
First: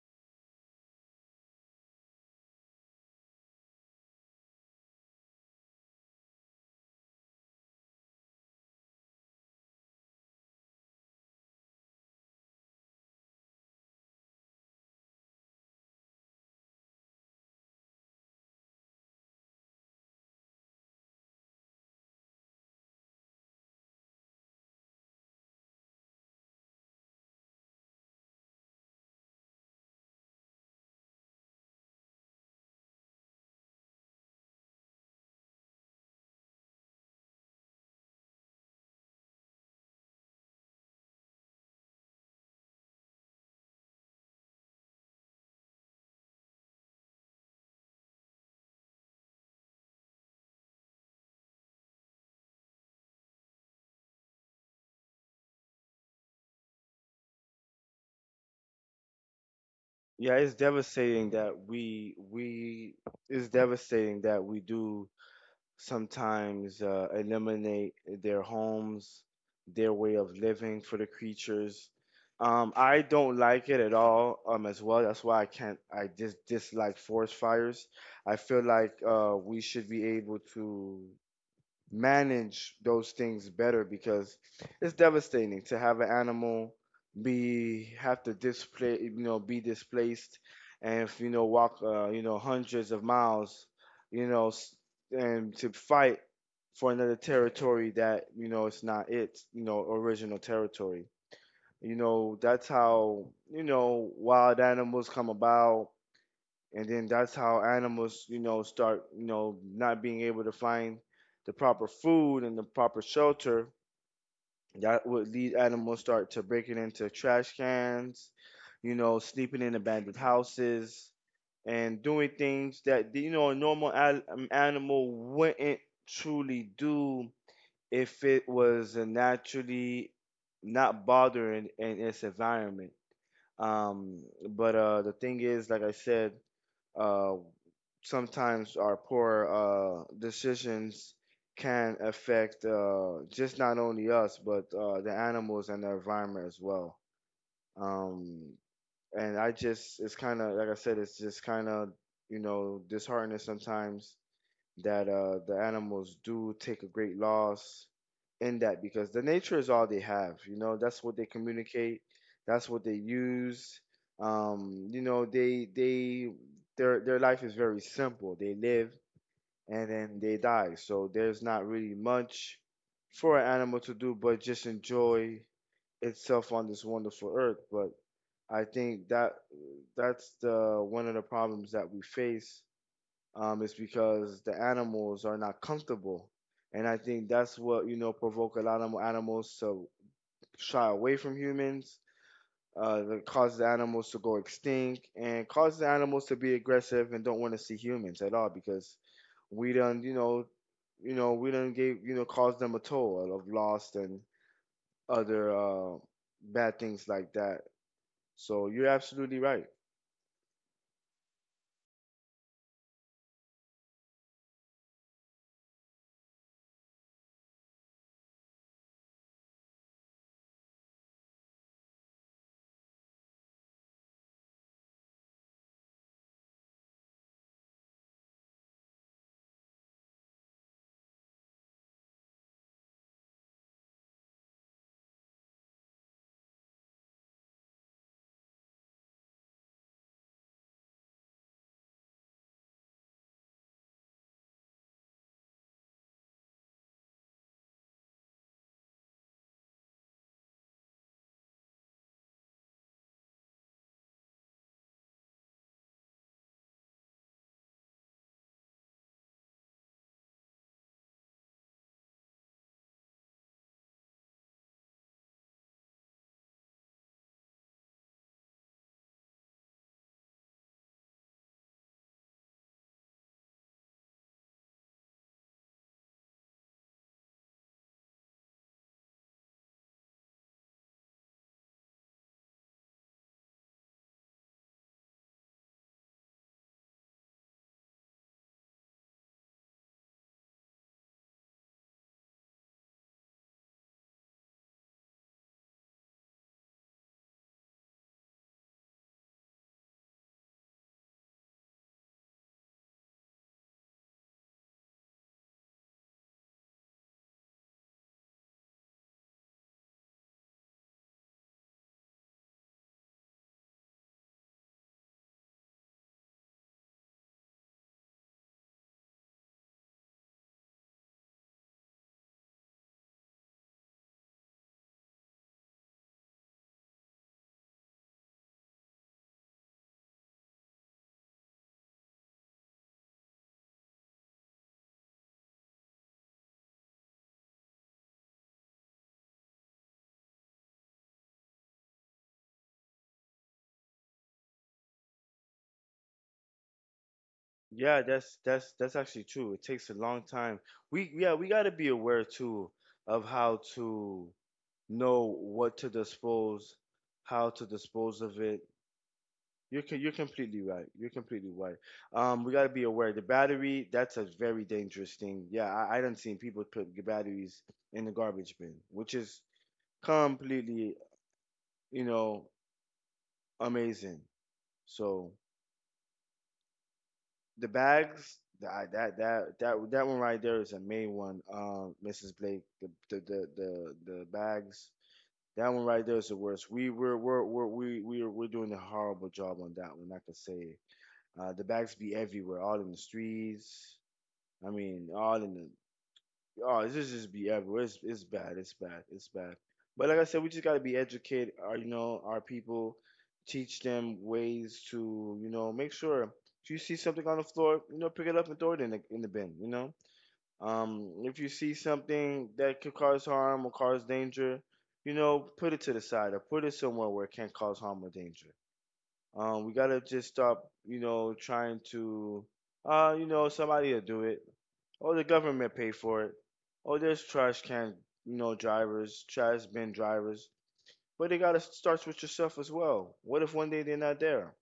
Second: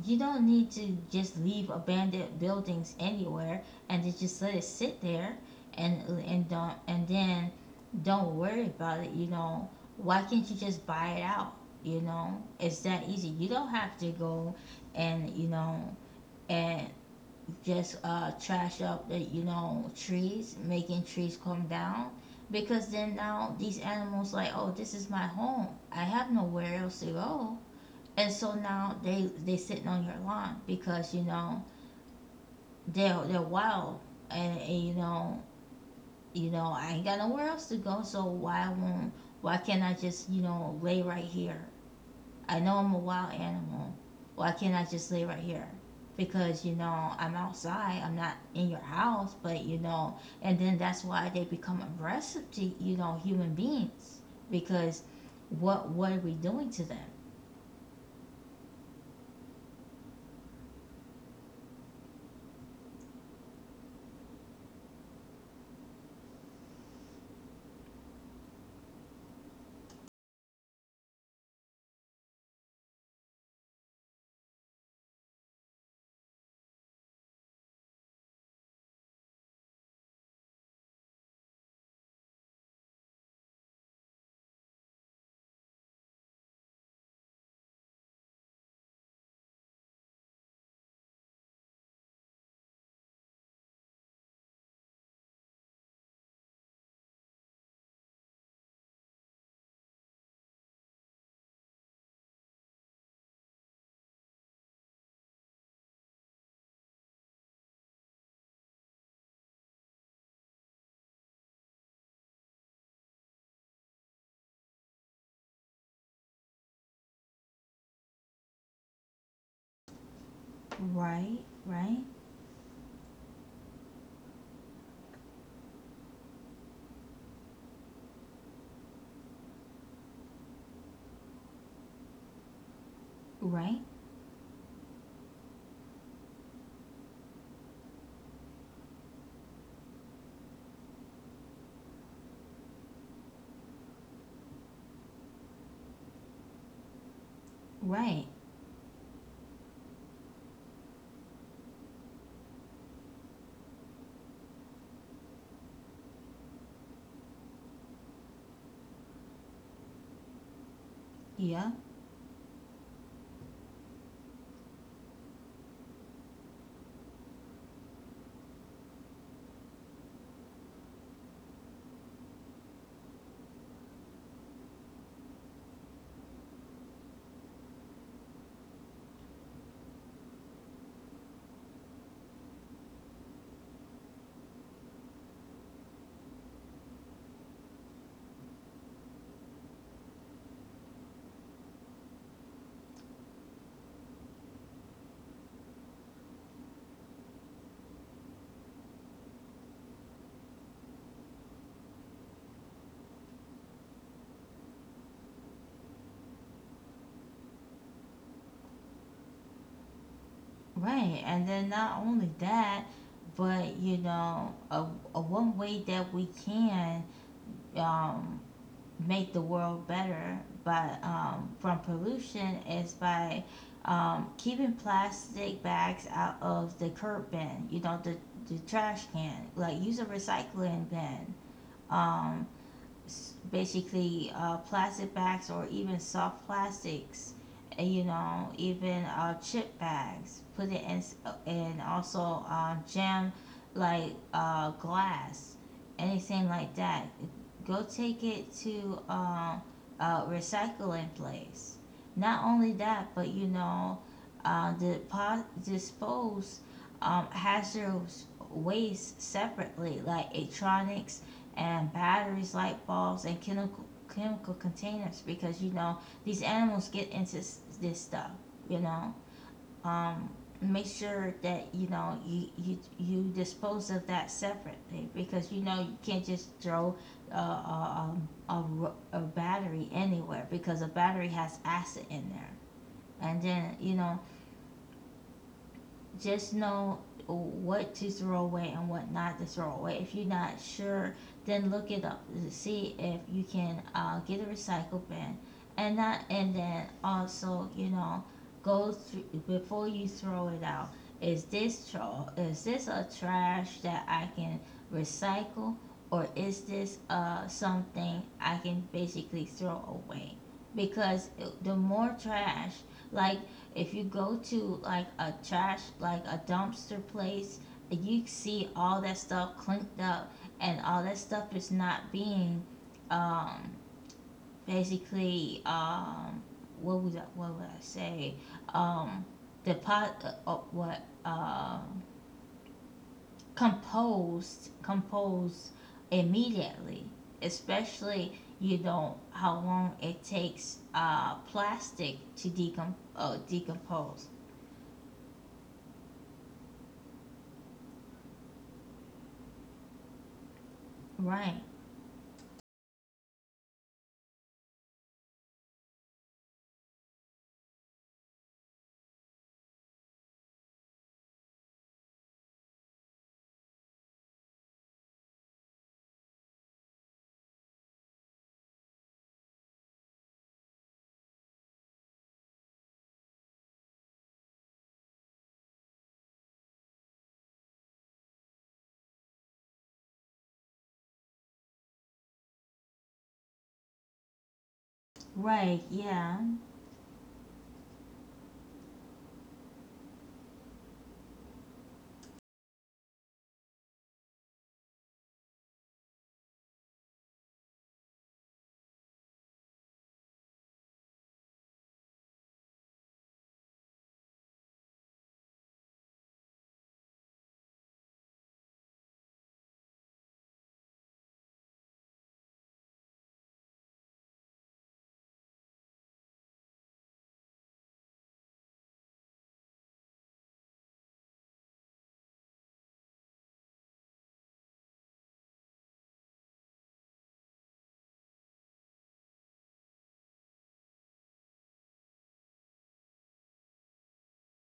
You don't need to just leave abandoned buildings anywhere, and to just let it sit there, and don't and then don't worry about it, you know. Why can't you just buy it out? You know, it's that easy. You don't have to go and, you know, and just trash up the, you know, trees, making trees come down. Because then now these animals like, oh, this is my home. I have nowhere else to go. And so now they sitting on your lawn, because you know they're wild, and you know, you know I ain't got nowhere else to go. So why won't, why can't I just you know lay right here, I know I'm a wild animal. Why can't I just lay right here? Because you know I'm outside. I'm not in your house, but you know, and then that's why they become aggressive to you know human beings, because what are we doing to them?
Yeah, it's devastating that we it's devastating that we do sometimes eliminate their homes, their way of living for the creatures. I don't like it at all as well. That's why I can't, I dislike forest fires. I feel like we should be able to manage those things better because it's devastating to have an animal be have to display you know be displaced, and if you know walk you know hundreds of miles, you know and to fight for another territory that you know it's not its you know original territory. You know that's how you know wild animals come about, and then that's how animals you know start you know not being able to find the proper food and the proper shelter that would lead animals start to breaking into trash cans, you know sleeping in abandoned houses
Right,
and
right,
doing things that you know a normal animal wouldn't truly do if it was a naturally not bothering in its environment.
right,
um but the thing is like I said, uh sometimes our poor decisions can affect just not only us but the animals and the environment as well.
right.
Um, and I just it's kind of like I said, it's just kind of you know disheartening sometimes that the animals do take a great loss in that because the nature is all they have. You know that's what they
Yeah,
communicate, that's what they use. You know they their life is very simple. They live and then they die. So there's not really much for an animal to do but just enjoy itself on this wonderful earth. But I think that that's the one of the problems that we face, is because the animals are not comfortable, and I think that's what you know provoke a lot of animals to shy away from humans, that causes animals to go extinct and causes animals to be aggressive and don't want to see humans at all because we done you know we done gave you know caused them a toll of loss and other bad things like that. So you're absolutely right.
right. And then not only that, but you know, a one way that we can um, make the world better but from pollution is by keeping plastic bags out of the curb bin, you know, the trash can, like use a recycling bin. um, Basically plastic bags, or even soft plastics, and, you know, even chip bags. Put it in, and also jam like glass, anything like that. Go take it to a recycling place. Not only that, but you know, dispose hazardous waste separately, like electronics and batteries, light bulbs, and chemical containers, because you know these animals get into this stuff. You know, um, make sure that you know you you dispose of that separately, because you know you can't just throw a, a, a battery anywhere, because a battery has acid in there, and then you know just know what to throw away and what not to throw away. If you're not sure, then look it up to see if you can get a recycle bin. And not and then also you know go through before you throw it out. Is this is this a trash that I can recycle, or is this something I can basically throw away? Because the more trash, like if you go to like a trash, like a dumpster place, you see all that stuff clinked up, and all that stuff is not being, um, basically, what would I say, um, depot, uh, uh, what, um, uh, composed immediately, especially you know how long it takes plastic to decompose.
Yeah, that's that's actually true. It takes a long time. We yeah we
Right.
got to be aware too of how to know what to dispose, how to dispose of it. You're completely right. You're completely right. We gotta be aware the battery. That's a very dangerous thing. Yeah, I done seen people put the batteries in the garbage bin, which is completely you know amazing. So the bags that one right there is a main one. Mrs. Blake, the bags. That
Right,
one right there is
yeah.
the worst. We're doing a horrible job on that one. I can say it. The bags be everywhere, all in the streets, I mean, all in the oh, this is just be everywhere. It's bad. It's bad. It's bad. But like I said, we just gotta be educated. Our you know our people, teach them ways to you know make sure if you see something on the floor, you know pick it up and throw it in the bin. You know, if you see something that could cause harm or cause danger, you know put it to the side or put it somewhere where it can't cause harm or danger. We gotta just stop you know trying to you know, somebody will do it. Oh, the government paid for it. Oh, there's trash can, you know, drivers, trash bin drivers. But it gotta starts with yourself as well. What if one day they're not there?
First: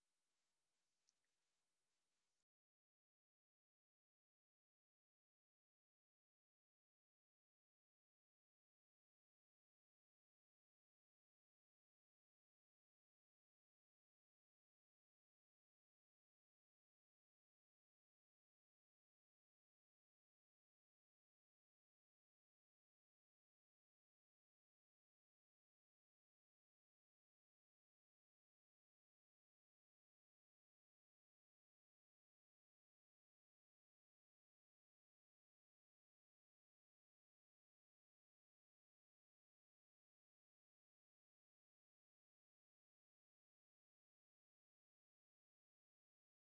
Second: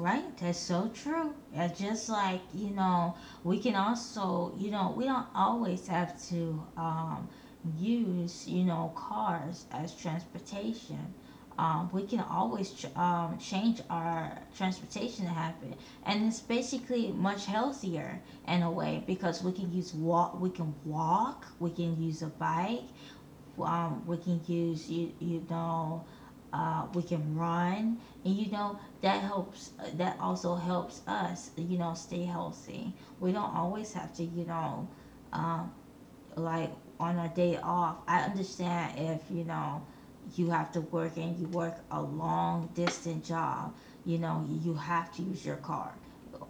Right, that's so true. Yeah, just like, you know, we can also, you know, we don't always have to use, you know, cars as transportation. We can always change our transportation habit, and it's basically much healthier in a way because we can walk, we can use a bike, we can use you know we can run and you know that also helps us you know stay healthy. We don't always have to you know um, like on a day off. I understand if you know you have to work and you work a long distance job, you know, you have to use your car.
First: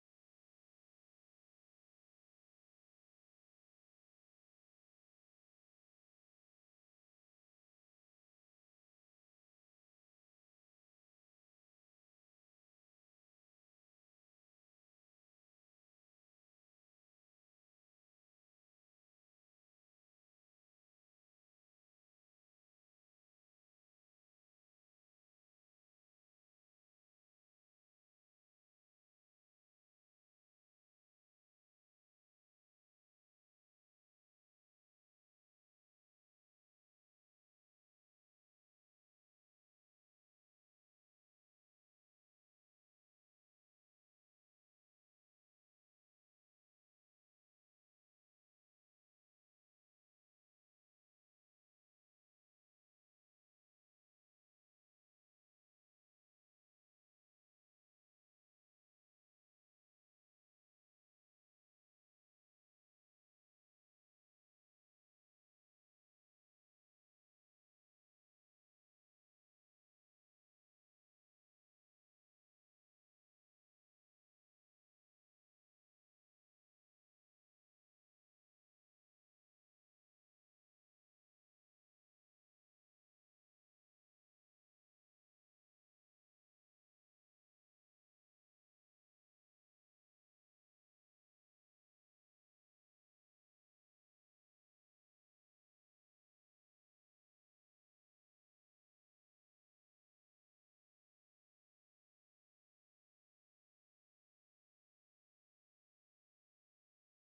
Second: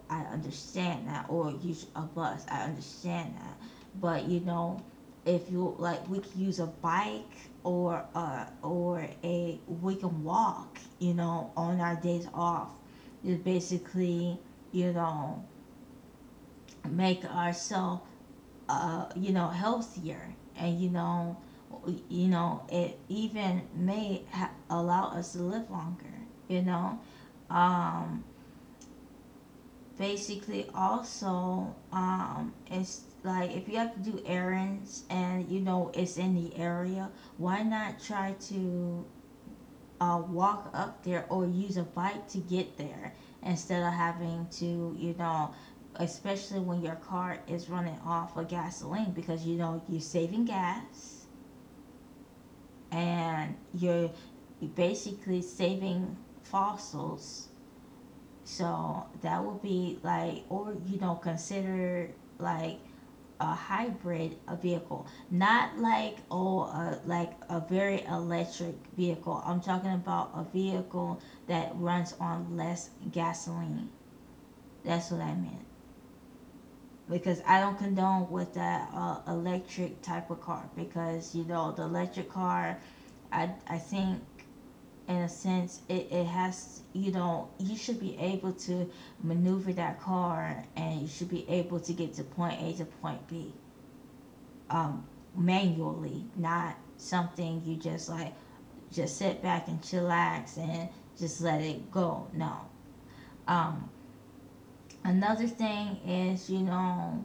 I understand that, or use a bus. I understand that, but you know, if you like, we can use a bike or a we can walk. You know, on our days off, is basically you know make ourselves you know, healthier, and you know, it even allow us to live longer. You know, um, basically, also, it's like if you have to do errands and you know it's in the area, why not try to walk up there or use a bike to get there instead of having to, you know, especially when your car is running off of gasoline because you know you're saving gas and you're basically saving fossils. So that would be like, or you know, consider like a hybrid a vehicle, not like like a very electric vehicle. I'm talking about a vehicle that runs on less gasoline. That's what I meant because I don't condone with that electric type of car because you know the electric car. I think in a sense it has you know you should be able to maneuver that car and you should be able to get to point a to point b, um, manually, not something you just like just sit back and chillax and just let it go. No. Um, another thing is, you know,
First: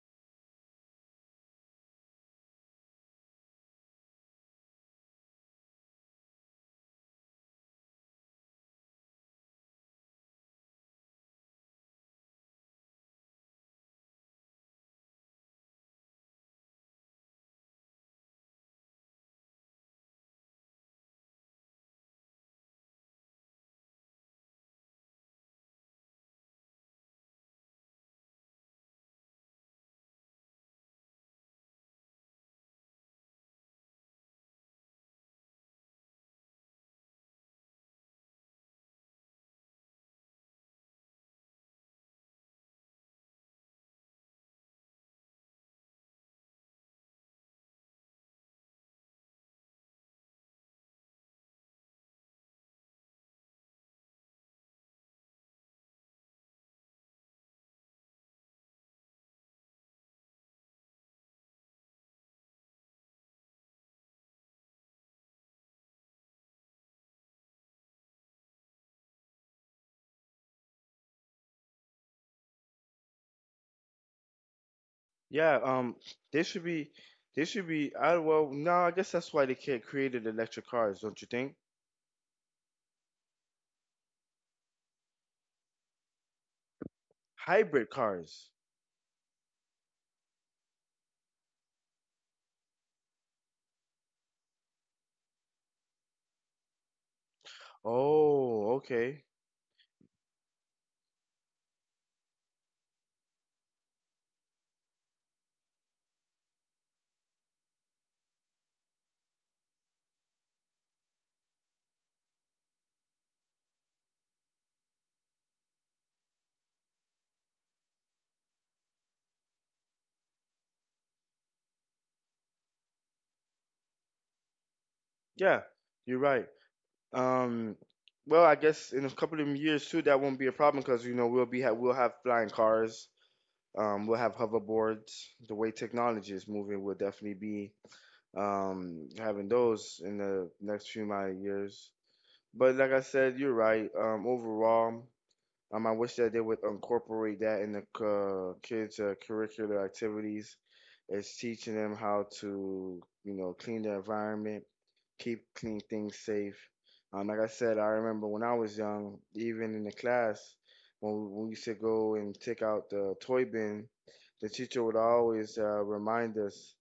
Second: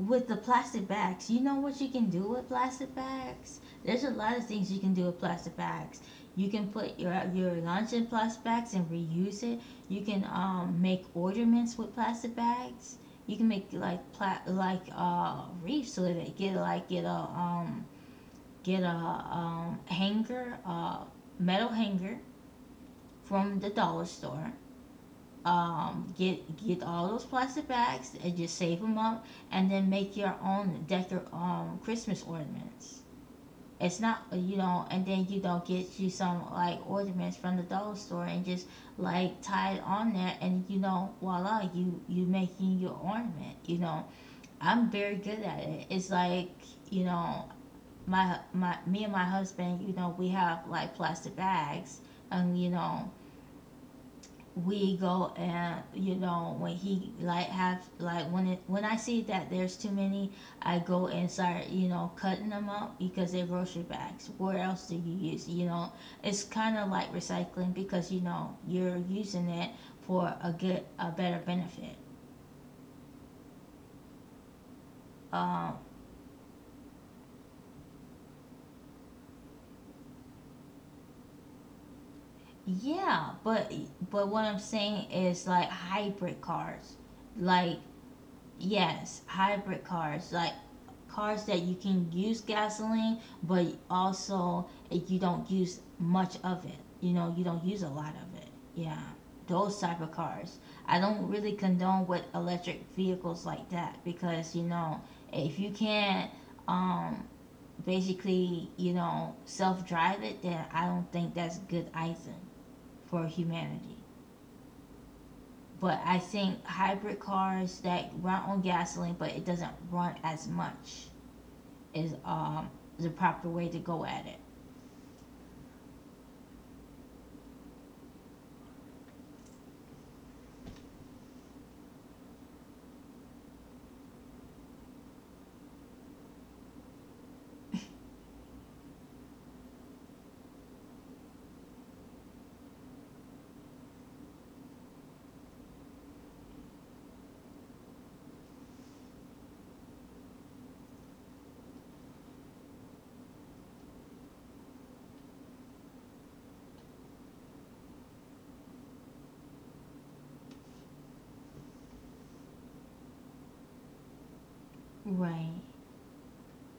with the plastic bags, you know what you can do with plastic bags? There's a lot of things you can do with plastic bags. You can put your lunch in plastic bags and reuse it. You can make ornaments with plastic bags. You can make wreaths so that it get like um, get a hanger, a metal hanger from the dollar store. Um, get get all those plastic bags and just save them up, and then make your own decor Christmas ornaments. It's not you know, and then you don't get you some like ornaments from the dollar store and just like tie it on there, and you know voila, you making your ornament. You know, I'm very good at it. It's like you know my my me and my husband, you know, we have like plastic bags, and you know, we go and you know when he like have like when it when I see that there's too many, I go and start you know cutting them up because they're grocery bags. What else do you use? You know, it's kind of like recycling because you know you're using it for a better benefit.
Yeah,
Um,
they should be, they should be. I well, no, I guess that's why they can't created electric cars, don't you think?
yeah, but what I'm saying is like hybrid cars, like.
Hybrid cars.
Yes, hybrid cars, like cars that you can use gasoline, but also you don't use much of it. You know, you don't use a lot of it.
Oh,
Yeah,
okay.
those type of cars. I don't really condone with electric vehicles like that because you know if you can't um, basically you know self drive it, then I don't think that's good either for humanity. But I think hybrid cars that run on gasoline, but it doesn't run as much, is the proper way to go at it.
Yeah, you're right. Um, well, I guess in a couple of years too, that won't be a problem because you know we'll have flying cars. We'll have hoverboards. The way technology is moving, we'll definitely be having those in the next few my years. But like I said, you're right. Overall, I wish that they would incorporate that in the kids' curricular activities. It's teaching them how to, you know, clean the environment, keep clean things safe. Like I said, I remember when I was young, even in the class, when we used to go and take out the toy bin, the teacher would always
Right.
remind us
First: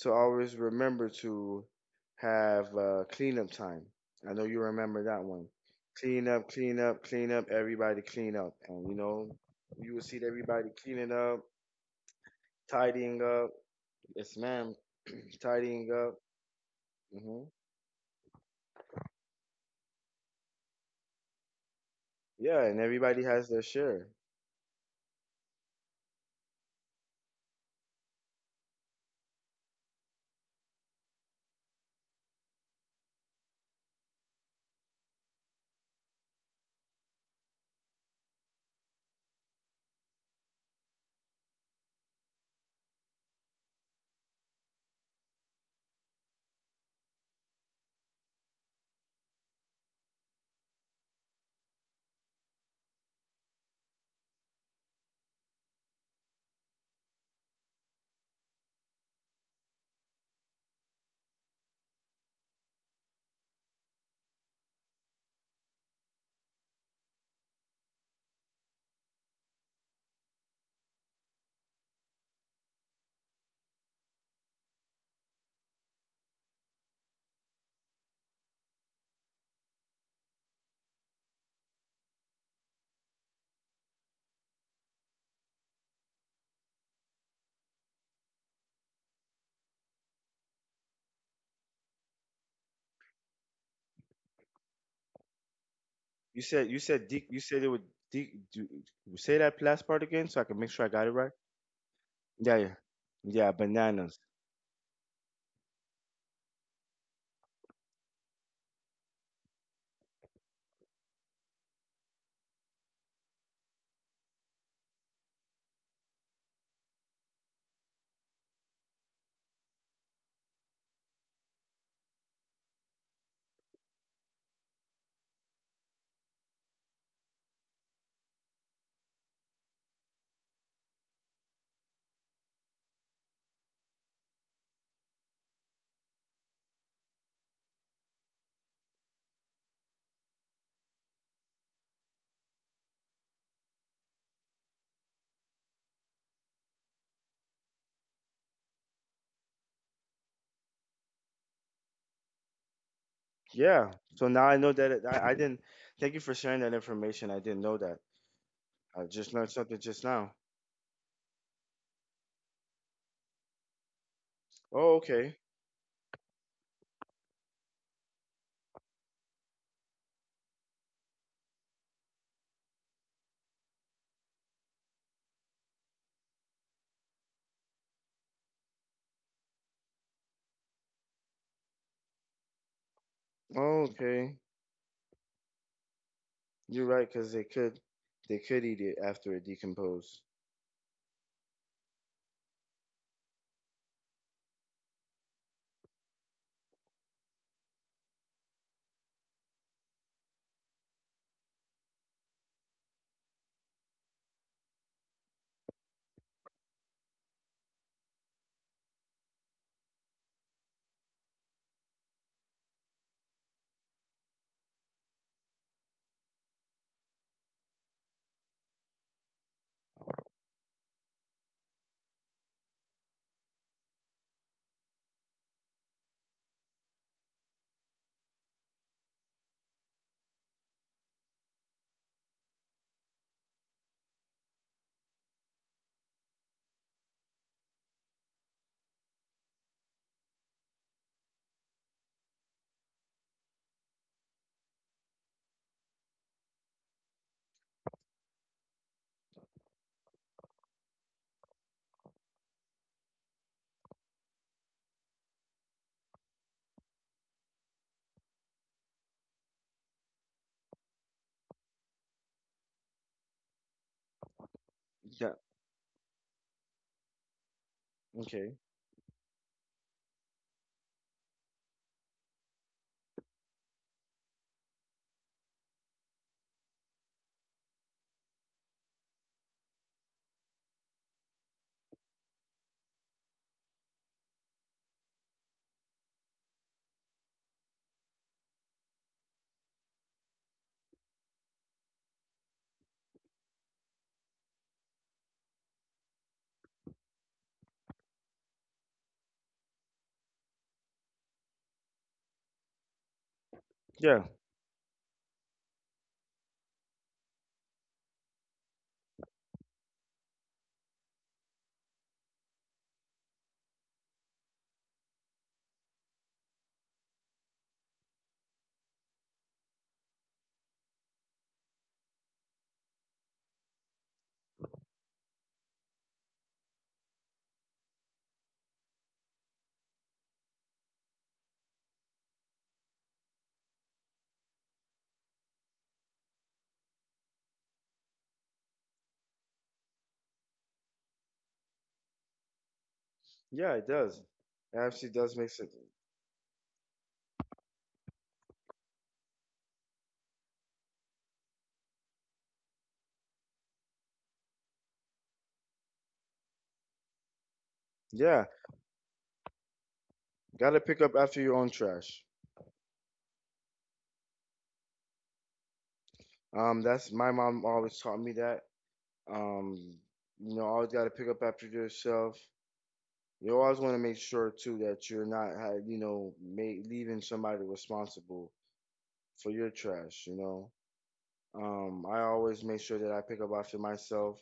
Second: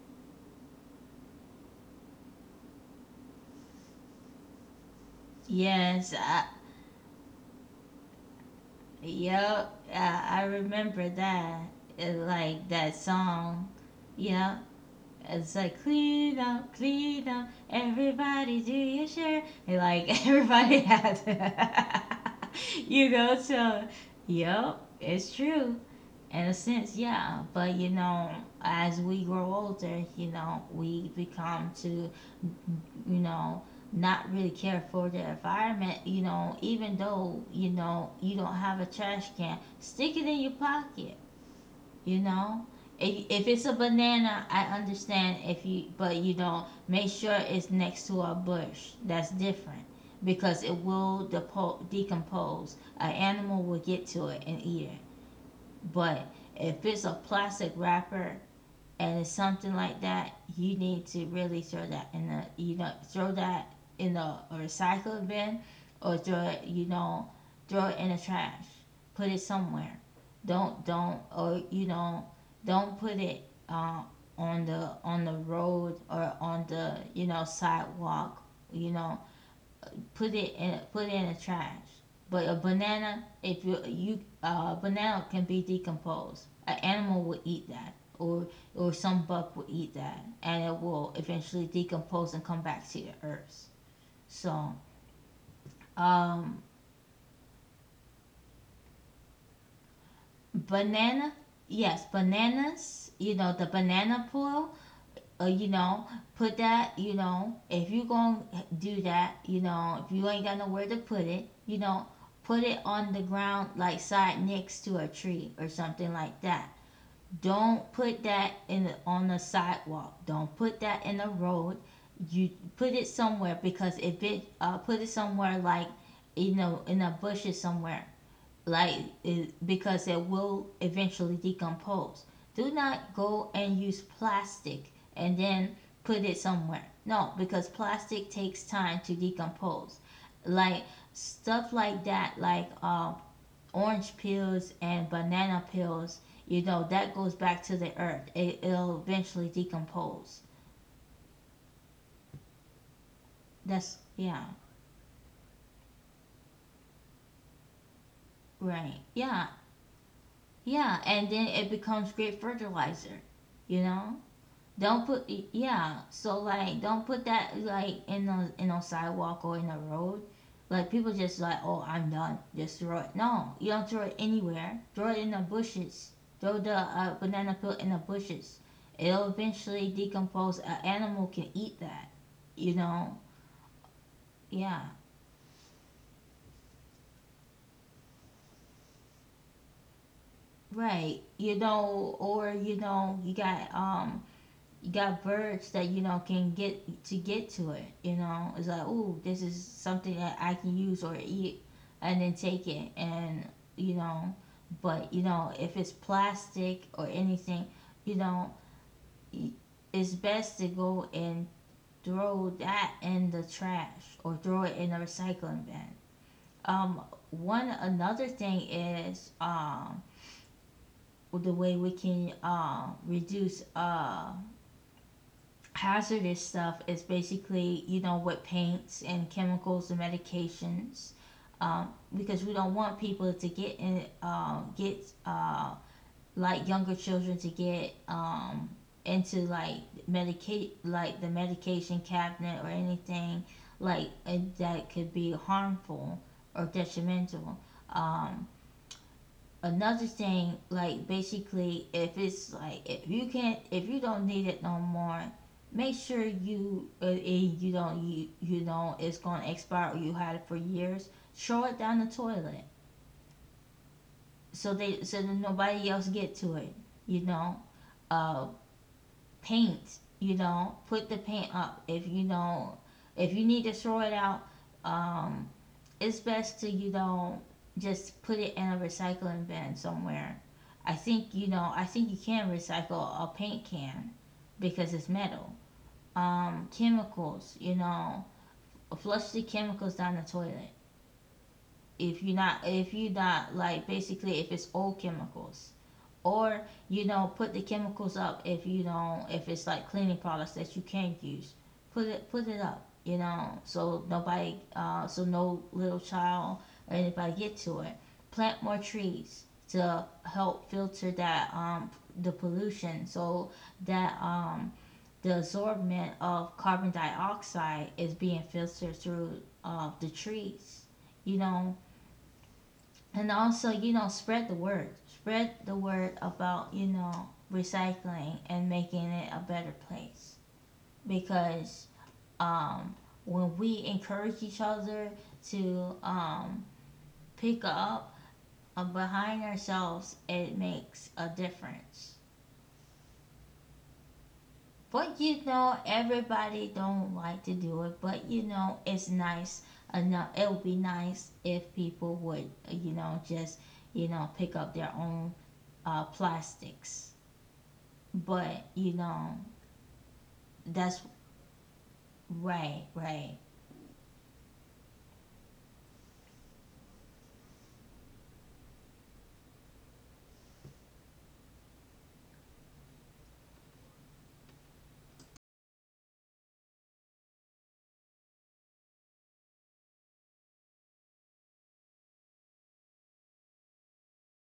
to always remember to have cleanup time. I know you remember that one.
Yes.
Clean up, clean up, clean up, everybody clean up. And you know,
Yep.
you will see
I
everybody
remember
cleaning up,
that. It, like that
tidying up.
song.
Yes,
Yep.
ma'am.
It's like
Tidying up.
clean
Hmm.
up, everybody do your share. And like everybody has.
Yeah, and
You
everybody
go
has their
to,
share.
yep, it's true. In a sense, yeah. But you know, as we grow older, you know, you know, not really care for the environment. You know, even though you know you don't have a trash can, stick it in your pocket. You know, if it's a banana, I understand if you, but you don't make sure it's next to a bush. That's different because it will decompose. An animal will get to it and eat it. But if it's a plastic wrapper, and it's something like that, you need to really throw that in the recycle bin or throw it you know throw it in the trash. Put it somewhere. Don't or you know don't put it uh, on the road or on the you know sidewalk. You know put it in the trash. But a banana, if you banana can be decomposed. An animal will eat that, or some buck will eat that, and it will eventually decompose and come back to the earth. So
You
um,
said you said it would do, say that last part again so I can make sure I got it right.
banana, yes,
Yeah, yeah,
bananas. You
yeah.
know the
Bananas.
banana peel, you know, put that, you know, if you going to do that, you know, if you ain't got nowhere to put it, you know, put it on the ground, like side next to a tree or something like that. Don't put that in the, on the sidewalk. Don't put that in the road. You put it somewhere because if it put it somewhere like you know in the bushes somewhere like because it will eventually decompose. Do not go and use plastic and then put it somewhere. No, because plastic takes time to decompose. Like stuff like that, like orange peels and banana peels, you know, that goes back to the earth. It'll eventually decompose.
Yeah.
That's,
So
yeah,
now I know that I didn't. Thank you for sharing that information. I didn't know that.
right.
I just
Yeah,
learned something just now.
yeah. And then it becomes great fertilizer, you know?
Oh,
Don't put
okay.
yeah. So like, don't put that like in a sidewalk or in a road. Like people just like, oh, I'm done. Just throw it. No, you don't throw it anywhere. Throw it in the bushes. Throw the banana peel in the bushes. It'll eventually decompose. An animal can eat that. You know.
Oh, okay.
Yeah.
You're right, because they could eat it after it decomposes.
Right. You know, or you know, you got birds that you know can get to it. You know, it's like, oh, this is something that I can use or eat, and then take it, and you know, but you know, if it's plastic or anything, you know, it's best to go and throw that in the trash or throw it in the recycling bin. Um, one another thing is the way we can reduce hazardous stuff is basically, you know, with paints and chemicals and medications, because we don't want people to get uh, like younger children to get into like medicate like the medication cabinet or anything like that could be harmful or detrimental. Um, another thing like basically if it's like if you can't if you don't need it no more, make sure you you don't you, you know it's gonna expire or you had it for years, throw it down the toilet so
Yeah.
that nobody else get to it, you know. uh
Okay.
paint, you know, put the paint up if you know if you need to throw it out. um it's best to you know just put it in a recycling bin somewhere. I think you can recycle a paint can because it's metal. Chemicals, you know, flush the chemicals down the toilet. If you're not like basically if it's old chemicals, or you know put the chemicals up if you don't if it's like cleaning products that you can't use put it up you know so
Yeah.
nobody so no little child or anybody get to it. Plant more trees to help filter that the pollution so that the absorption of carbon dioxide is being filtered through the trees you know. And also you know spread the word about you know recycling and making it a better place because, um, when we encourage each other to pick up behind ourselves, it makes a difference.
Yeah, it does. It actually
But
does
you
make sense.
know everybody don't like to do it, but you know it's nice enough It would be nice if people would, you know, just, you know, pick up their own plastics.
Yeah.
But you know,
Gotta pick
that's
up after your own trash.
right, right,
That's my mom always taught me that. Um, Always gotta pick up after yourself. You always want to make sure too that you're not leaving somebody responsible for your trash. I always make sure that I pick up after myself.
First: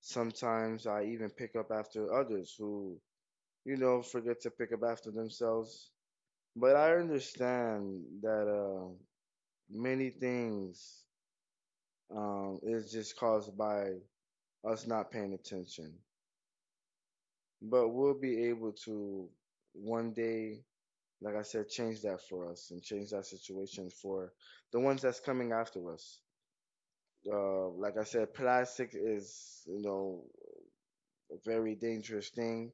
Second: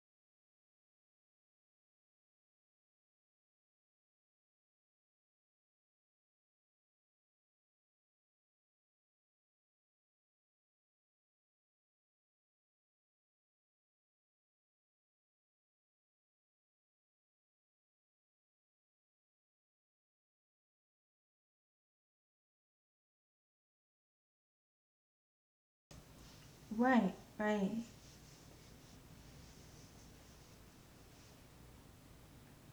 Sometimes I even pick up after others who, you know, forget to pick up after themselves. But I understand that many things is just caused by us not paying attention. But we'll be able to one day, like I said, change that for us and change that situation for the ones that's coming after us.
right, right,
Like I said, plastic is, you know, a very dangerous thing.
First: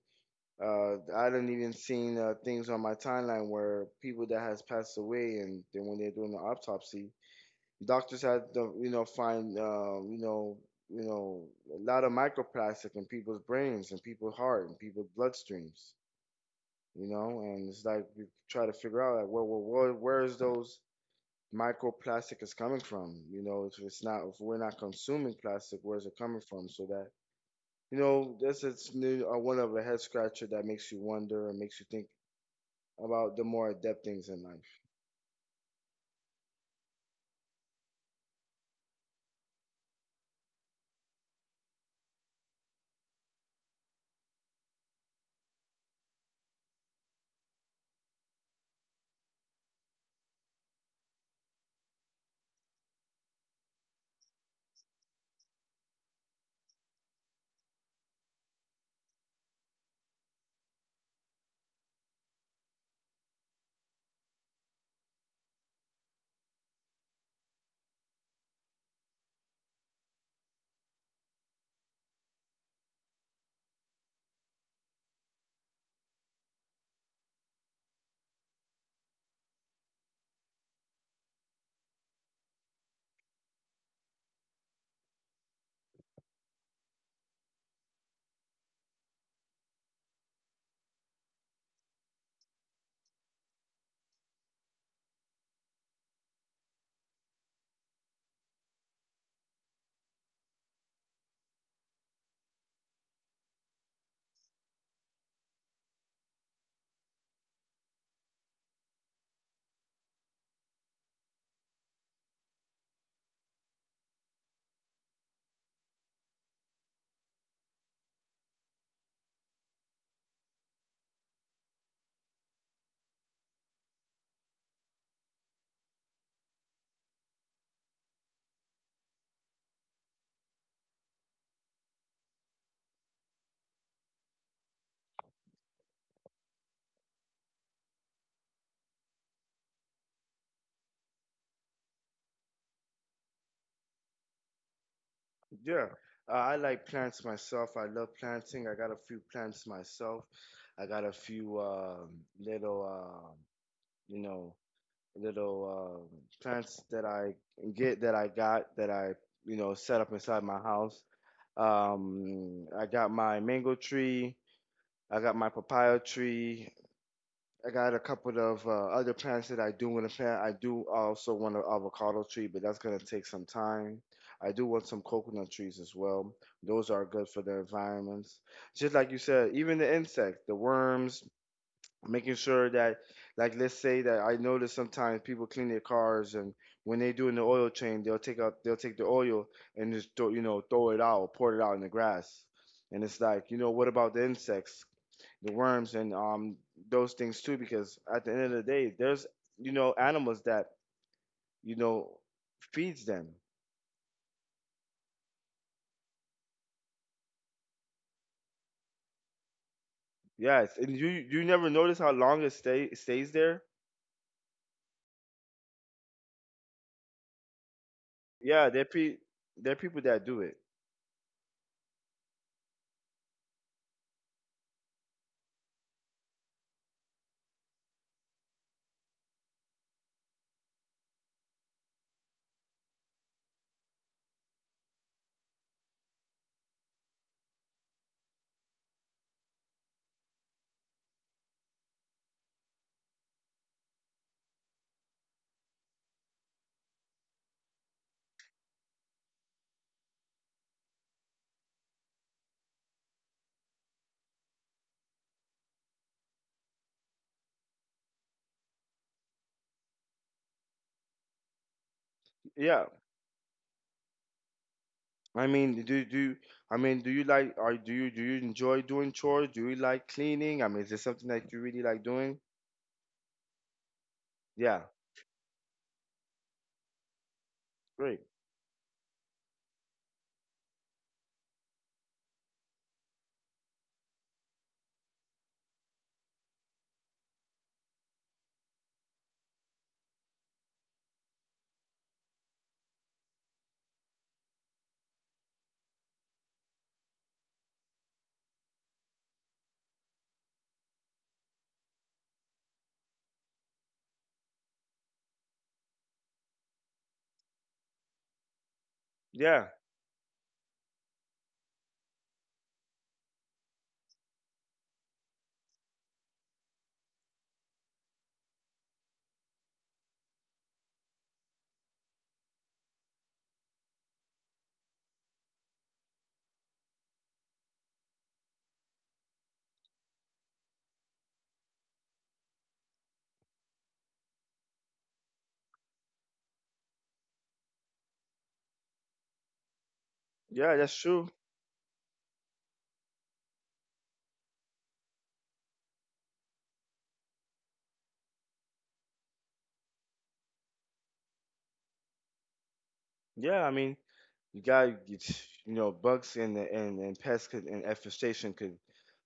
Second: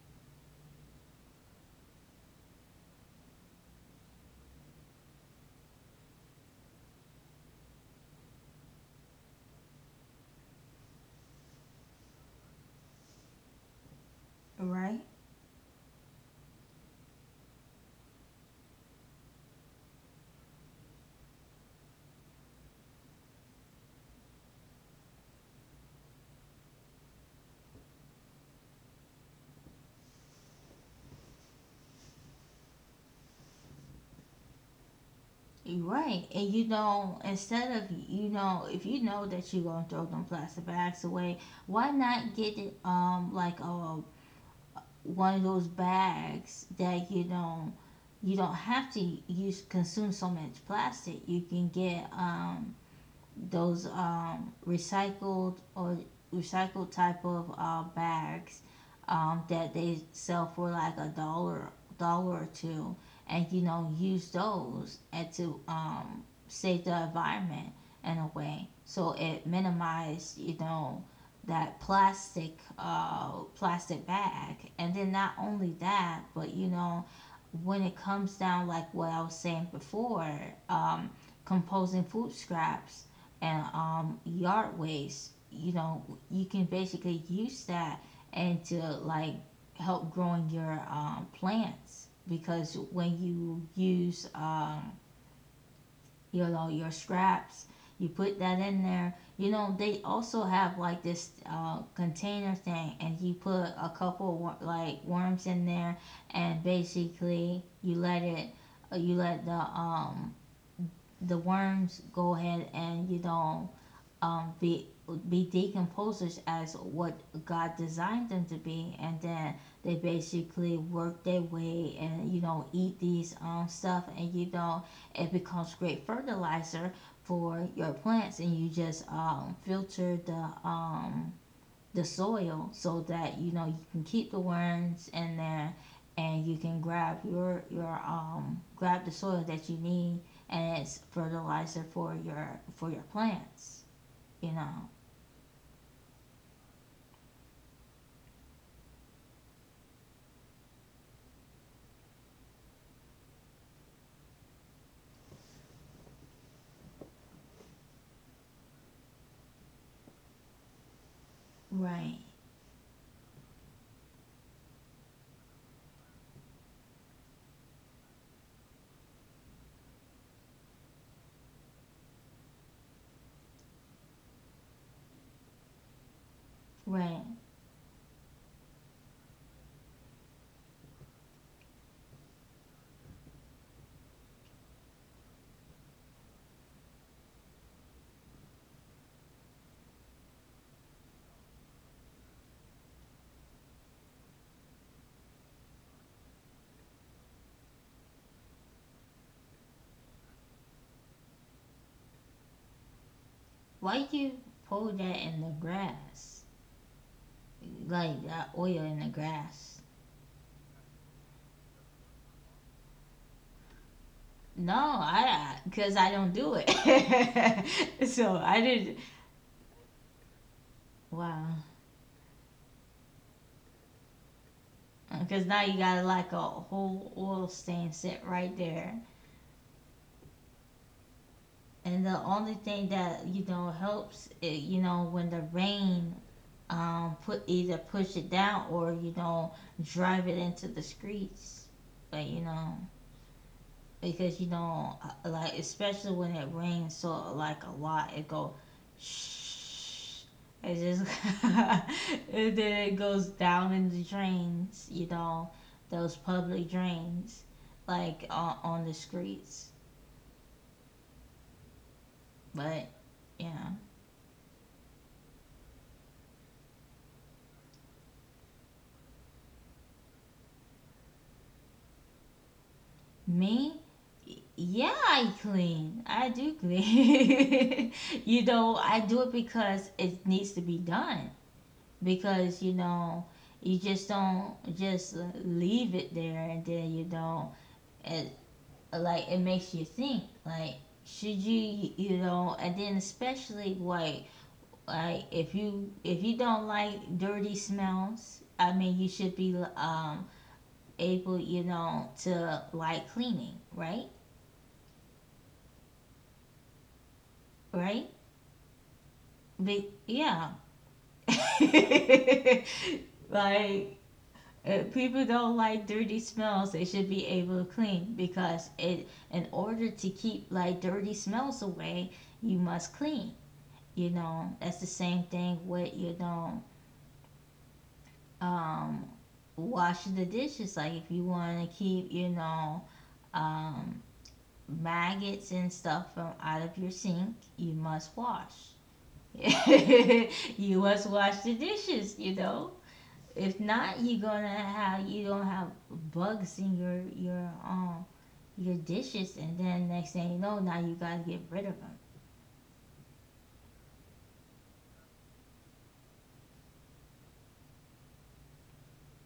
I didn't even seen things on my timeline where people that has passed away, and then when they're doing the autopsy, doctors had to, you know, find, you know, a lot of microplastic in people's brains and people's heart and
right,
people's bloodstreams, you know, and it's like we try to figure out like, well, where is those microplastic is coming from? You know, if we're not consuming plastic, where's it coming from? So that you know, that's it's new, one of a head scratcher that makes you wonder and makes you think about the more adept things in life.
right. And you know, instead of, you know, if you know that you're gonna throw them plastic bags away, why not get it, um, like a, one of those bags that you know you don't have to use consume so much plastic. You can get, um, those, recycled or recycled type of, bags, that they sell for like a dollar or two, and you know use those and to, save the environment in a way so it minimized, you know, that plastic bag. And then not only that, but you know when it comes down like what I was saying before, um, composing food scraps and, yard waste, you know, you can basically use that and to, like, help growing your, plants. Because when you use, you know, your scraps, you put that in there. You know, they also have like this, container thing, and you put a couple like worms in there, and basically you let it, you let the, um, worms go ahead, and you know, um, be be decomposers as what God designed them to be. And then they basically work their way, and you know eat these, um, stuff, and you know it becomes great fertilizer for your plants. And you just, um, filter the, um, the soil so that you know you can keep the worms in there, and you can grab your grab the soil that you need, and it's fertilizer for your, for your plants, you know.
Yeah, I like plants myself. I love planting. I got a few plants myself. I got a few little, uh, you know, little plants that I get that I got that I, you know, set up inside my house.
Right,
I got my mango tree. I got my papaya tree. I got a couple of other plants that I do want to plant. I do also want an avocado tree, but that's going to take some time. I do want some coconut trees as well. Those are
right.
good for the environments. Just like you said, even the insects, the worms, making sure that, like, let's say that I notice sometimes people clean their cars, and when they do in the oil change, they'll take the oil and just throw, you know throw it out or pour it out in the grass. And it's like, you know, what about the insects, the worms, and those things too, because at the end of the day there's, you know, animals that, you know, feeds them.
Why'd you pour that in the grass? Like that oil in the grass?
Yes, and you never notice how long it stay stays there.
No, I, because I don't do it. So I
Yeah, there are
didn't.
there are people that do it.
Wow. Because now you got like a whole oil stain set right there. And the only thing that, you know, helps, eh, you know, when the rain, put either push it down or, you know, drive it into the streets. But, you know, because you know, like especially when it rains so like a lot, it go shh. It just and then it goes down in the drains. You know, those public drains, like, on the streets.
Yeah,
But yeah,
I mean, do do I mean, do you like are do you enjoy doing chores? Do you like cleaning? I mean, is it something that you really like doing?
me.
Yeah,
Yeah, I clean. I do clean.
great.
You know, I do it because it needs to be done. Because you know you just don't just leave it there, and then you know it, like it makes you think like, should you, you know? And then especially like, if you don't like dirty smells, I mean, you should be, um, able, you know, to like cleaning, right? Right.
Yeah,
But yeah. Like, if people don't like dirty smells, they should be able to clean, because it in order to keep like dirty smells away, you must clean. You know, that's the same thing with, you know, um, washing the dishes. Like if you want to keep, you know, um, maggots and stuff from out of your sink, you must wash.
yeah,
You
that's
must
true.
wash the dishes, you know. If not, you gonna have, you don't have bugs in your your dishes, and then next thing you know, now you gotta get rid of them.
Yeah, I mean, you got you know bugs and and pests could, and infestation could,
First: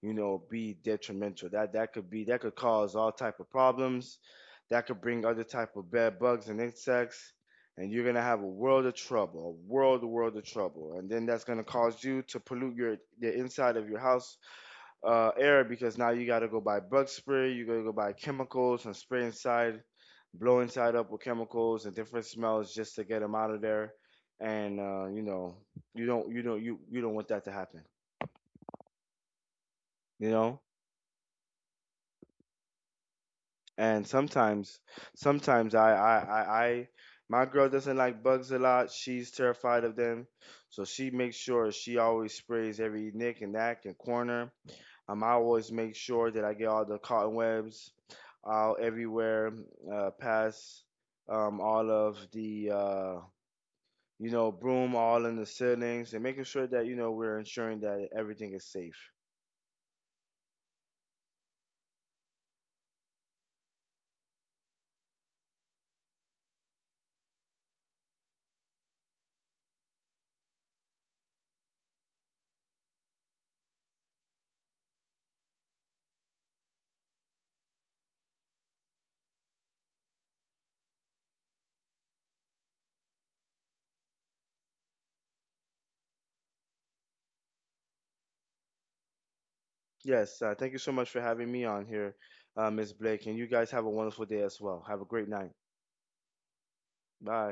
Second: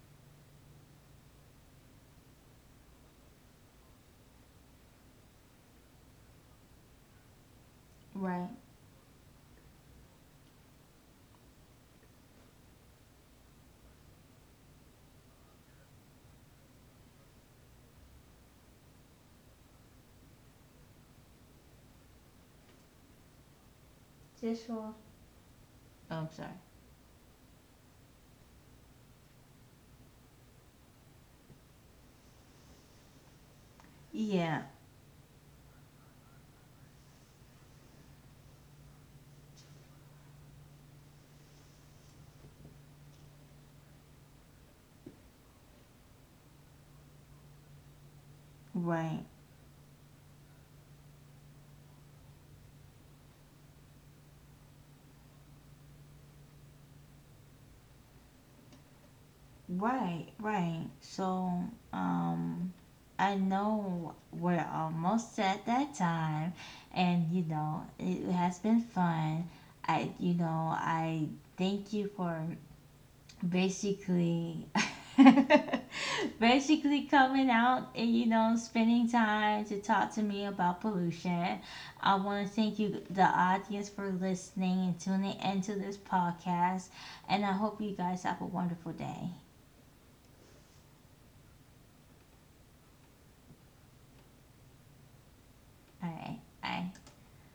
you know, be detrimental. That could be, that could cause all type of problems. That could bring other type of bad bugs and insects, and you're gonna have a
Right.
world of trouble, a world of trouble. And then that's gonna cause you to pollute your the inside of your house, air, because now you got to go buy bug spray, you got to go buy chemicals and spray inside, blow inside up with chemicals and different smells just to get them out of there. And
接说
you know,
Oh, I'm sorry.
you you don't want that to happen, you know. And
Yeah,
sometimes, sometimes I my girl doesn't like bugs a lot. She's terrified of them, so she makes sure she always sprays every nick and knack and corner. I always make sure that I get all the cotton webs out
right,
everywhere, past all of the you know, broom all in the ceilings, and making sure that you know we're ensuring that everything is safe.
right, right. So, um, I know we're almost at that time, and you know it has been fun. I thank you for basically basically coming out and you know spending time to talk to me about pollution. I want to thank you the audience for listening and tuning into this podcast, and I hope you guys have a wonderful day.
Yes, thank you so much for having me on here, Ms. Blake, and you guys have a wonderful day as well. Have a great night.
All right, bye.
Bye.